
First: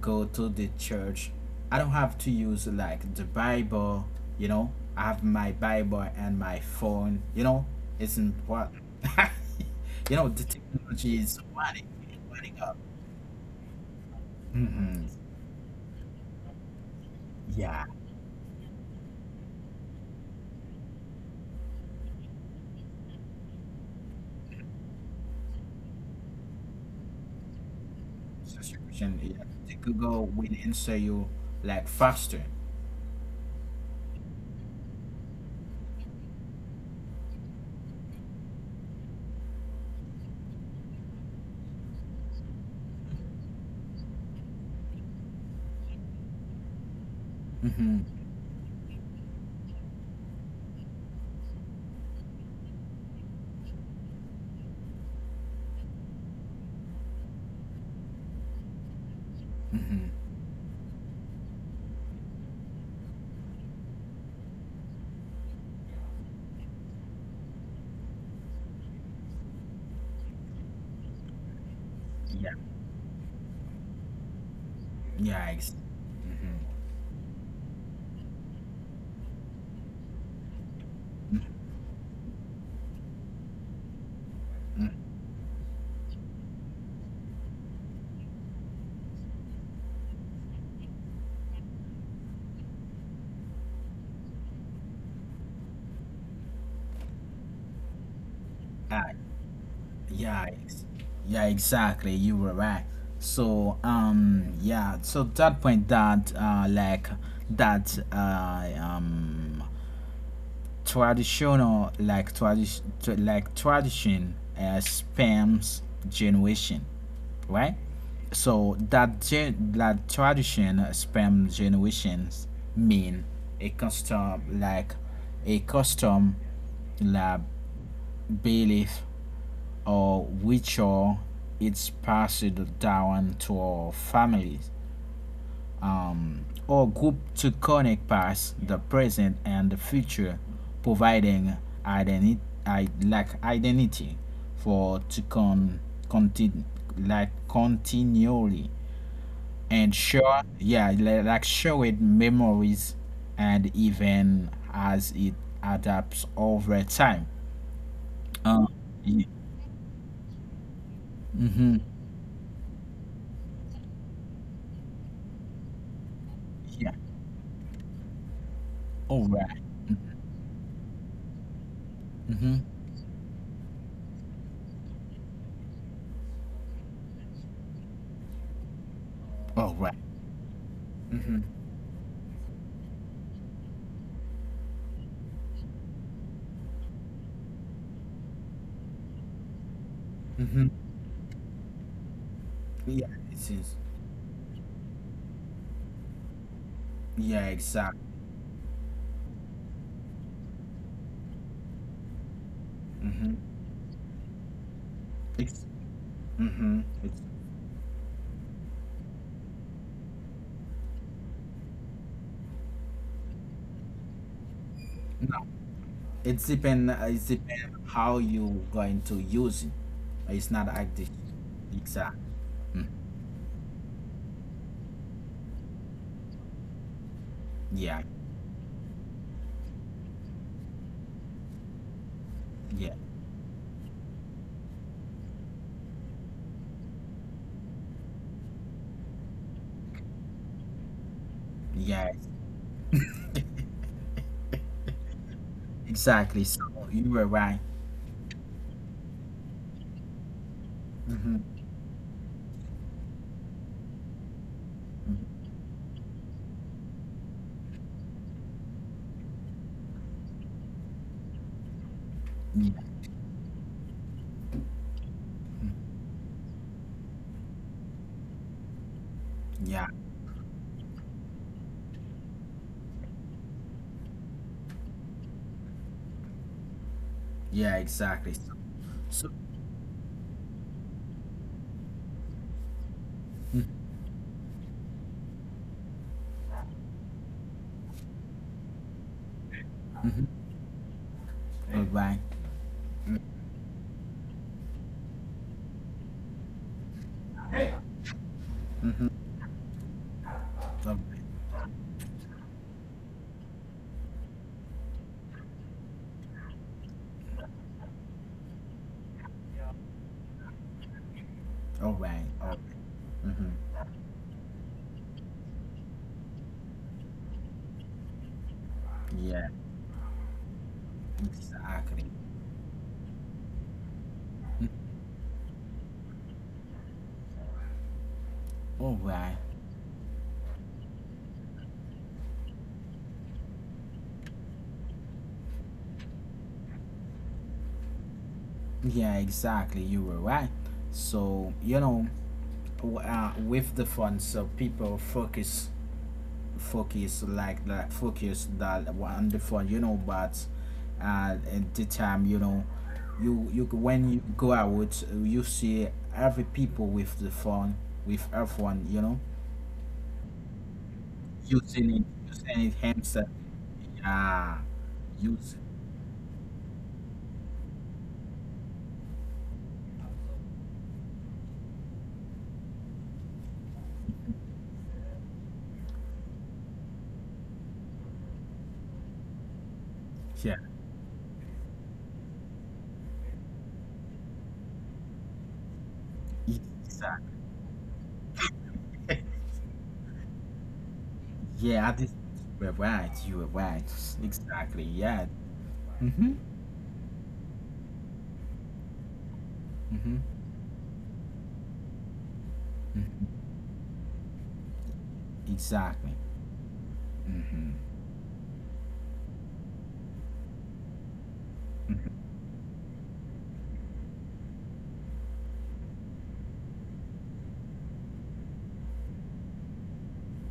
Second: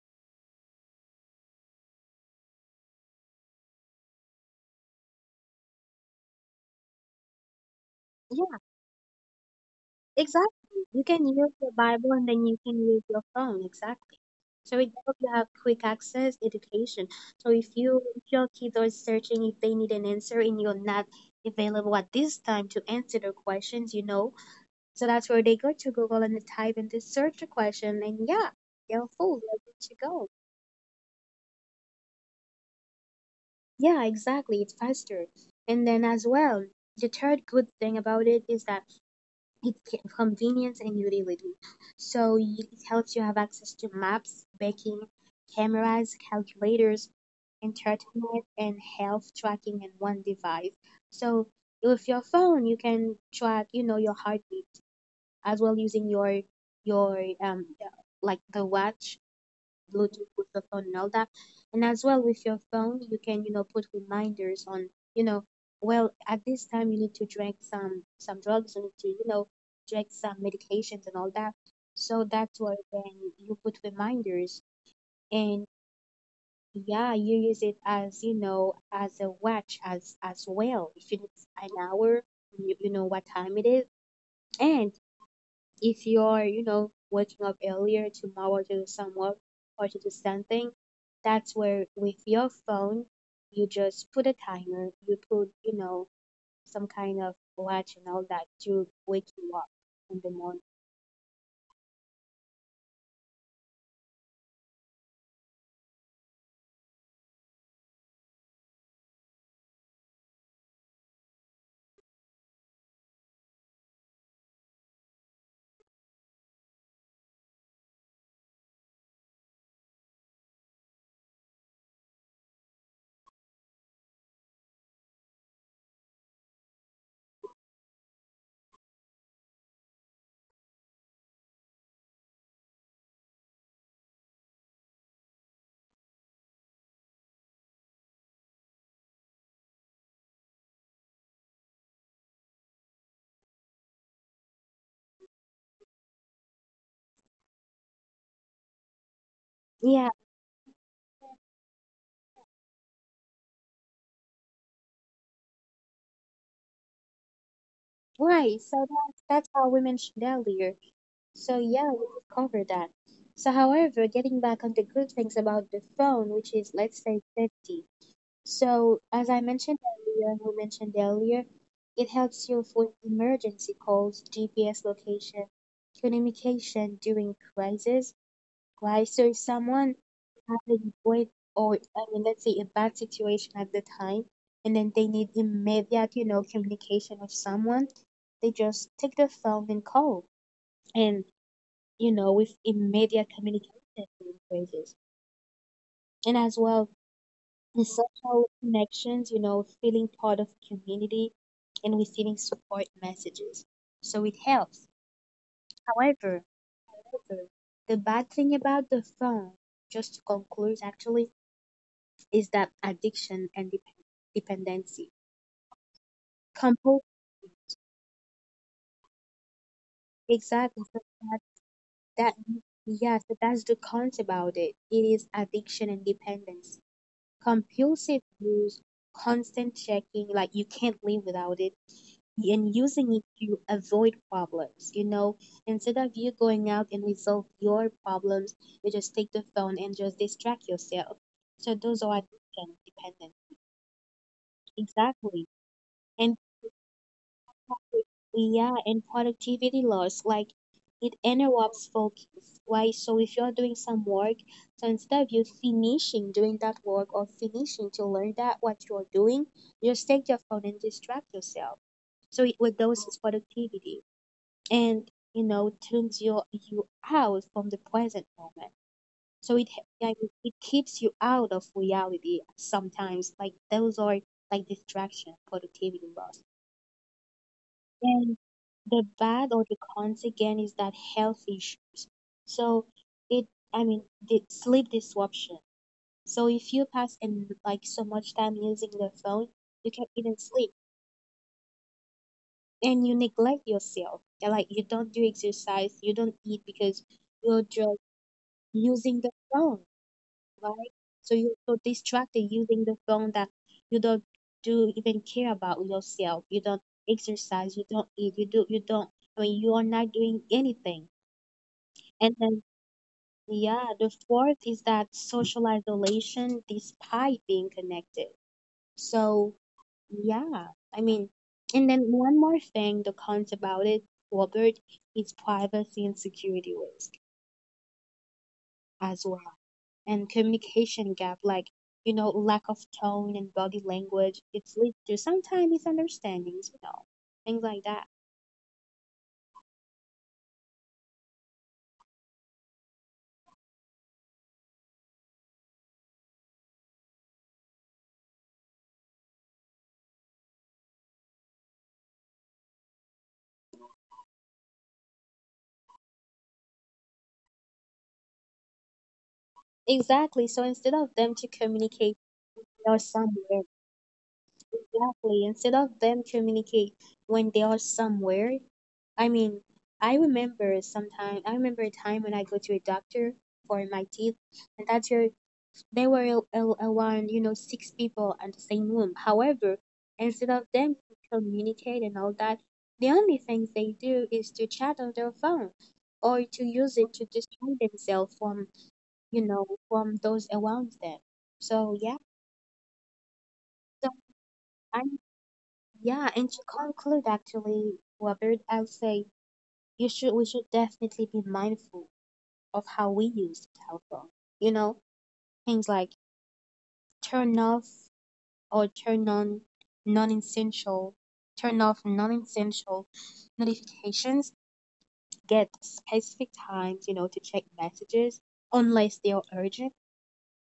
[SPEAKER 1] go to the church. I don't have to use like the Bible, you know. I have my Bible and my phone, you know. It's important. You know, the
[SPEAKER 2] Exactly. You
[SPEAKER 1] technology
[SPEAKER 2] can
[SPEAKER 1] is
[SPEAKER 2] use your
[SPEAKER 1] money.
[SPEAKER 2] Bible and then you can use your phone. Exactly. So it helps
[SPEAKER 1] Hmm.
[SPEAKER 2] you have quick access education. So if
[SPEAKER 1] Yeah,
[SPEAKER 2] you if your kids are searching, if they need an answer and you're not available at this time to answer their questions, you know. So that's where they go to Google and they type in the search a question and yeah,
[SPEAKER 1] that's your
[SPEAKER 2] they're
[SPEAKER 1] question.
[SPEAKER 2] full,
[SPEAKER 1] Yeah.
[SPEAKER 2] they're
[SPEAKER 1] The
[SPEAKER 2] good to
[SPEAKER 1] Google
[SPEAKER 2] go.
[SPEAKER 1] will answer you like faster.
[SPEAKER 2] Yeah, exactly. It's faster. And then as well, the third good thing about it is that it's convenience and utility. So it helps you have access to maps, baking, cameras, calculators,
[SPEAKER 1] Hmm.
[SPEAKER 2] entertainment, and health tracking in one device. So with your phone, you can track, you know, your heartbeat as well, using your your um like the watch
[SPEAKER 1] Hmm.
[SPEAKER 2] Bluetooth with the phone and all that. And as well with your phone, you can, you know, put reminders on, you know, well, at this time you need to drink some some drugs, you need to, you know, drink some medications and all that. So
[SPEAKER 1] Yeah,
[SPEAKER 2] that's where then you put reminders
[SPEAKER 1] yeah,
[SPEAKER 2] and
[SPEAKER 1] exactly. Mm-hmm.
[SPEAKER 2] yeah, you use it as, you know, as a watch as as well. If you need an hour, you, you know what time it is. And
[SPEAKER 1] Mm.
[SPEAKER 2] if you're, you know, waking up earlier tomorrow to do some work or to do something, that's where with your phone, you just put a timer, you put, you know, some kind of watch and all that to
[SPEAKER 1] Ah,
[SPEAKER 2] wake you up in the
[SPEAKER 1] yeah,
[SPEAKER 2] morning.
[SPEAKER 1] ex- yeah, exactly. You were right. So, um, yeah. So that point that, uh, like that, uh, um, traditional, like tradition, like tradition, uh, spams generation, right? So that gen- that tradition, uh, spam generations mean a custom, like a custom, like belief or which or it's passed down to our families, um, or group to connect past, the present, and the future, providing identi- I, like identity for to con- continue, like continually, and
[SPEAKER 2] Yeah,
[SPEAKER 1] sure, yeah, li- like show it memories and even as it adapts over time,
[SPEAKER 2] right.
[SPEAKER 1] um,
[SPEAKER 2] So that's
[SPEAKER 1] yeah.
[SPEAKER 2] that's how we mentioned earlier. So
[SPEAKER 1] Hmm.
[SPEAKER 2] yeah, we could cover that. So however, getting back on the good things about the phone, which is
[SPEAKER 1] Yeah.
[SPEAKER 2] let's say safety. So,
[SPEAKER 1] All
[SPEAKER 2] as I
[SPEAKER 1] right.
[SPEAKER 2] mentioned earlier, and you mentioned earlier, it helps you
[SPEAKER 1] Mm-hmm.
[SPEAKER 2] avoid emergency calls, G P S location, communication during crisis, right? So, if
[SPEAKER 1] Oh,
[SPEAKER 2] someone
[SPEAKER 1] right.
[SPEAKER 2] having with,
[SPEAKER 1] Mm-hmm.
[SPEAKER 2] or I mean, let's say a bad situation at the time, and then they need immediate, you know, communication with someone, they just take the phone and call,
[SPEAKER 1] Mm-hmm.
[SPEAKER 2] and, you know, with
[SPEAKER 1] Yeah,
[SPEAKER 2] immediate
[SPEAKER 1] it is.
[SPEAKER 2] communication during crisis, and as well
[SPEAKER 1] Yeah,
[SPEAKER 2] the
[SPEAKER 1] exactly.
[SPEAKER 2] social connections, you know, feeling part of community and receiving support
[SPEAKER 1] Mm-hmm.
[SPEAKER 2] messages. So it helps.
[SPEAKER 1] It's,
[SPEAKER 2] However,
[SPEAKER 1] mm-hmm. It's,
[SPEAKER 2] however, the bad thing about the phone, just to conclude actually, is that addiction and dep- dependency.
[SPEAKER 1] no, it's depend,
[SPEAKER 2] Compose,
[SPEAKER 1] it's depend how you going to use it. It's not
[SPEAKER 2] exactly, so
[SPEAKER 1] active.
[SPEAKER 2] that,
[SPEAKER 1] Exactly.
[SPEAKER 2] that
[SPEAKER 1] Mm.
[SPEAKER 2] yeah, so that's the cons about it. It is addiction and dependency.
[SPEAKER 1] Yeah,
[SPEAKER 2] Compulsive use, constant checking, like you can't live without it and
[SPEAKER 1] yeah,
[SPEAKER 2] using it to avoid problems. You know, instead of you going out and resolve your problems, you just take the phone and just distract yourself. So those are
[SPEAKER 1] yeah,
[SPEAKER 2] attention dependent. Exactly. And
[SPEAKER 1] exactly. So you were right.
[SPEAKER 2] yeah, and productivity loss, like it
[SPEAKER 1] Mm-hmm.
[SPEAKER 2] interrupts focus, right? So if you're doing some work, so instead of you finishing doing that work or finishing to learn that what you're doing, you just take your phone and distract yourself. So it
[SPEAKER 1] Yeah,
[SPEAKER 2] reduces productivity, and, you know, tunes you you out from the present moment. So it he-
[SPEAKER 1] yeah,
[SPEAKER 2] yeah, it it keeps you out of reality sometimes, like those are like distraction, productivity loss.
[SPEAKER 1] yeah,
[SPEAKER 2] And
[SPEAKER 1] exactly. So,
[SPEAKER 2] the
[SPEAKER 1] so
[SPEAKER 2] bad or the cons again is that health issues. So it, I mean, the sleep disruption. So if you pass and like so much time using the phone, you can't even
[SPEAKER 1] mm-hmm.
[SPEAKER 2] sleep,
[SPEAKER 1] All right.
[SPEAKER 2] and you neglect yourself. Yeah, like you don't do exercise, you don't eat, because you're just
[SPEAKER 1] Mm-hmm.
[SPEAKER 2] using the phone,
[SPEAKER 1] All
[SPEAKER 2] right?
[SPEAKER 1] right.
[SPEAKER 2] So you're so distracted using the phone that you don't do even care about yourself. You don't exercise. You don't eat. You do. You don't. I mean, you are not doing anything.
[SPEAKER 1] All
[SPEAKER 2] And
[SPEAKER 1] right.
[SPEAKER 2] then,
[SPEAKER 1] All right.
[SPEAKER 2] yeah,
[SPEAKER 1] Mm-hmm.
[SPEAKER 2] the fourth is that social isolation despite being connected. So
[SPEAKER 1] Yeah,
[SPEAKER 2] yeah, I mean, and then
[SPEAKER 1] exactly.
[SPEAKER 2] one more thing that comes about it, Robert, is privacy and security risk
[SPEAKER 1] All
[SPEAKER 2] as
[SPEAKER 1] right.
[SPEAKER 2] well, and communication gap, like, you know, lack of tone and body language. It's leads to sometimes misunderstandings, you know, things like that.
[SPEAKER 1] Yeah, exactly. You were right. So you know, w- uh, with the phone, so people focus, focus like that, focus that on the phone. You know, but, uh, at the time, you know, you you when you go out, you see every people with the phone, with everyone, you know,
[SPEAKER 2] Exactly. So instead of them to
[SPEAKER 1] using
[SPEAKER 2] communicate,
[SPEAKER 1] it, using
[SPEAKER 2] they
[SPEAKER 1] it
[SPEAKER 2] are
[SPEAKER 1] handset.
[SPEAKER 2] somewhere,
[SPEAKER 1] Yeah,
[SPEAKER 2] exactly,
[SPEAKER 1] use.
[SPEAKER 2] instead of them communicate when they are somewhere, I mean, I remember sometime, I remember a time when I go to a doctor for my teeth, and that's your they were a- a- around, you know, six people in the same room. However, instead of
[SPEAKER 1] Yeah,
[SPEAKER 2] them communicate and all that, the only thing they do is to chat on their phone or to use it to
[SPEAKER 1] exactly.
[SPEAKER 2] distract themselves from, you know, from those around them. So
[SPEAKER 1] Yeah, I
[SPEAKER 2] yeah,
[SPEAKER 1] think you were right. You were right.
[SPEAKER 2] so
[SPEAKER 1] Exactly.
[SPEAKER 2] I,
[SPEAKER 1] Yeah.
[SPEAKER 2] yeah,
[SPEAKER 1] Mm-hmm.
[SPEAKER 2] and to conclude actually, Robert, I'll say you
[SPEAKER 1] Mm-hmm.
[SPEAKER 2] should we should definitely be mindful of how we
[SPEAKER 1] Hmm.
[SPEAKER 2] use the telephone. You know, things like
[SPEAKER 1] Exactly.
[SPEAKER 2] turn
[SPEAKER 1] Mm-hmm.
[SPEAKER 2] off or turn on non-essential, turn off non-essential notifications, get specific times, you know, to check messages unless they are urgent,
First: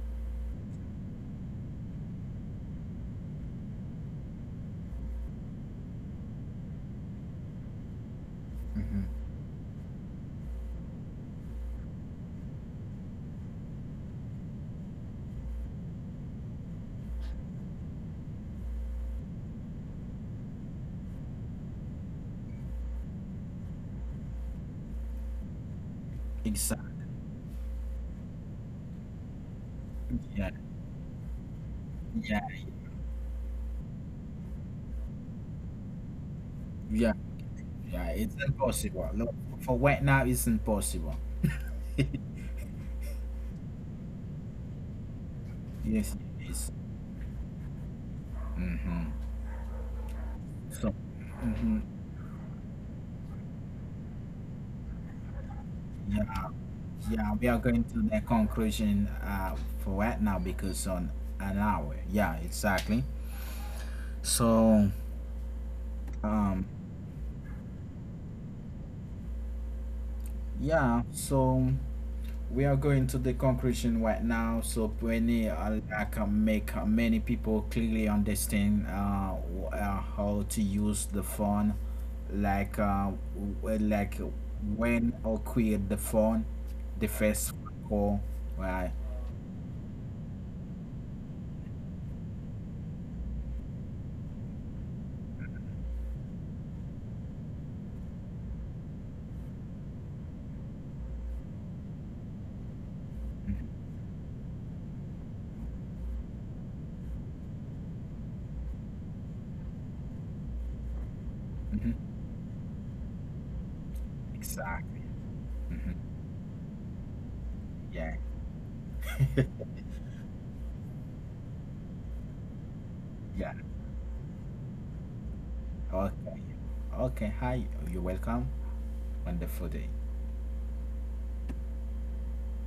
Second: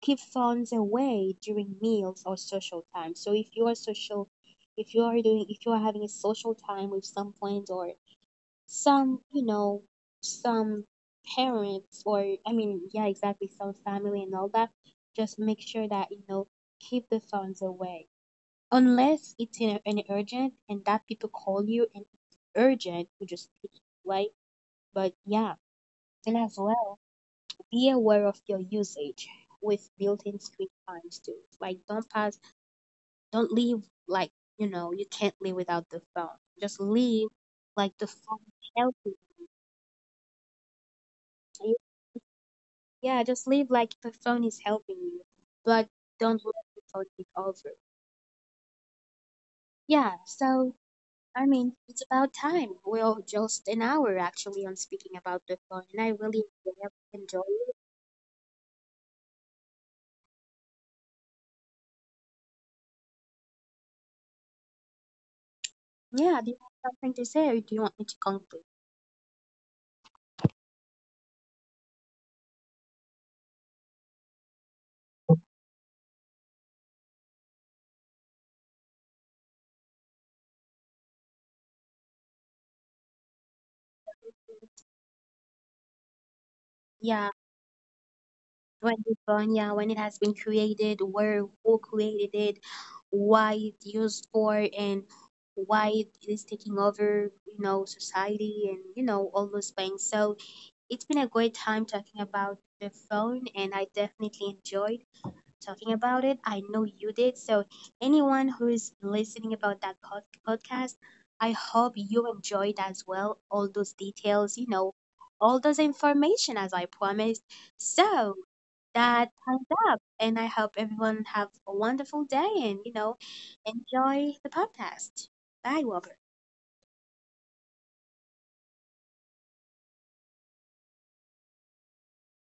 [SPEAKER 2] keep phones away during meals or social time. So if you are social, if you are doing, if you are having a social time with some friends or
[SPEAKER 1] Mm-hmm.
[SPEAKER 2] some, you know, some parents, or I mean, yeah, exactly, some family and all that, just make sure that, you know, keep the phones away. Unless it's in an urgent and that people call you and it's urgent, you just pick it, right? But yeah, and as
[SPEAKER 1] Exactly.
[SPEAKER 2] well, be aware of your usage with built-in
[SPEAKER 1] Yeah.
[SPEAKER 2] screen times too. Like don't
[SPEAKER 1] Yeah.
[SPEAKER 2] pass, don't leave like, you know, you can't live without the phone. Just
[SPEAKER 1] Yeah.
[SPEAKER 2] leave like
[SPEAKER 1] Yeah.
[SPEAKER 2] the
[SPEAKER 1] It's
[SPEAKER 2] phone is
[SPEAKER 1] impossible.
[SPEAKER 2] helping
[SPEAKER 1] Look, for right now, it's impossible.
[SPEAKER 2] you. Yeah, just leave like the phone is helping you, but
[SPEAKER 1] Yes, it
[SPEAKER 2] don't let
[SPEAKER 1] is.
[SPEAKER 2] the phone take over.
[SPEAKER 1] Mm-hmm.
[SPEAKER 2] Yeah, so
[SPEAKER 1] So,
[SPEAKER 2] I
[SPEAKER 1] hmm.
[SPEAKER 2] mean, it's about time. We're just an hour actually on speaking about the phone, and I
[SPEAKER 1] Yeah,
[SPEAKER 2] really, really
[SPEAKER 1] yeah,
[SPEAKER 2] enjoy
[SPEAKER 1] we are
[SPEAKER 2] it.
[SPEAKER 1] going to the conclusion, uh, for right now because on an hour. Yeah, exactly. So,
[SPEAKER 2] Yeah, do you
[SPEAKER 1] um,
[SPEAKER 2] have something to say, or do you want me to conclude?
[SPEAKER 1] yeah. So We are going to the conclusion right now, so Penny, uh, I can make, uh, many people clearly understand, uh, w- uh, how to use the phone, like, uh, w- uh, like, when or create the phone, the
[SPEAKER 2] Yeah,
[SPEAKER 1] first call, right?
[SPEAKER 2] when the phone, yeah, when it has been created, where, who created it, why it's used for, and why it is taking over, you know, society, and you know, all those things. So it's been a great time talking about the phone, and I definitely enjoyed talking about it. I know you did. So, anyone who is listening about that pod- podcast, I hope
[SPEAKER 1] Hmm.
[SPEAKER 2] you enjoyed as well all those details, you know,
[SPEAKER 1] Exactly.
[SPEAKER 2] all those
[SPEAKER 1] Hmm.
[SPEAKER 2] information as I promised.
[SPEAKER 1] Yeah.
[SPEAKER 2] So, that time's up. And I hope everyone have a wonderful day and, you know,
[SPEAKER 1] Yeah.
[SPEAKER 2] enjoy the podcast. Bye, Robert.
[SPEAKER 1] Okay. Okay. Hi. You're welcome. Wonderful day.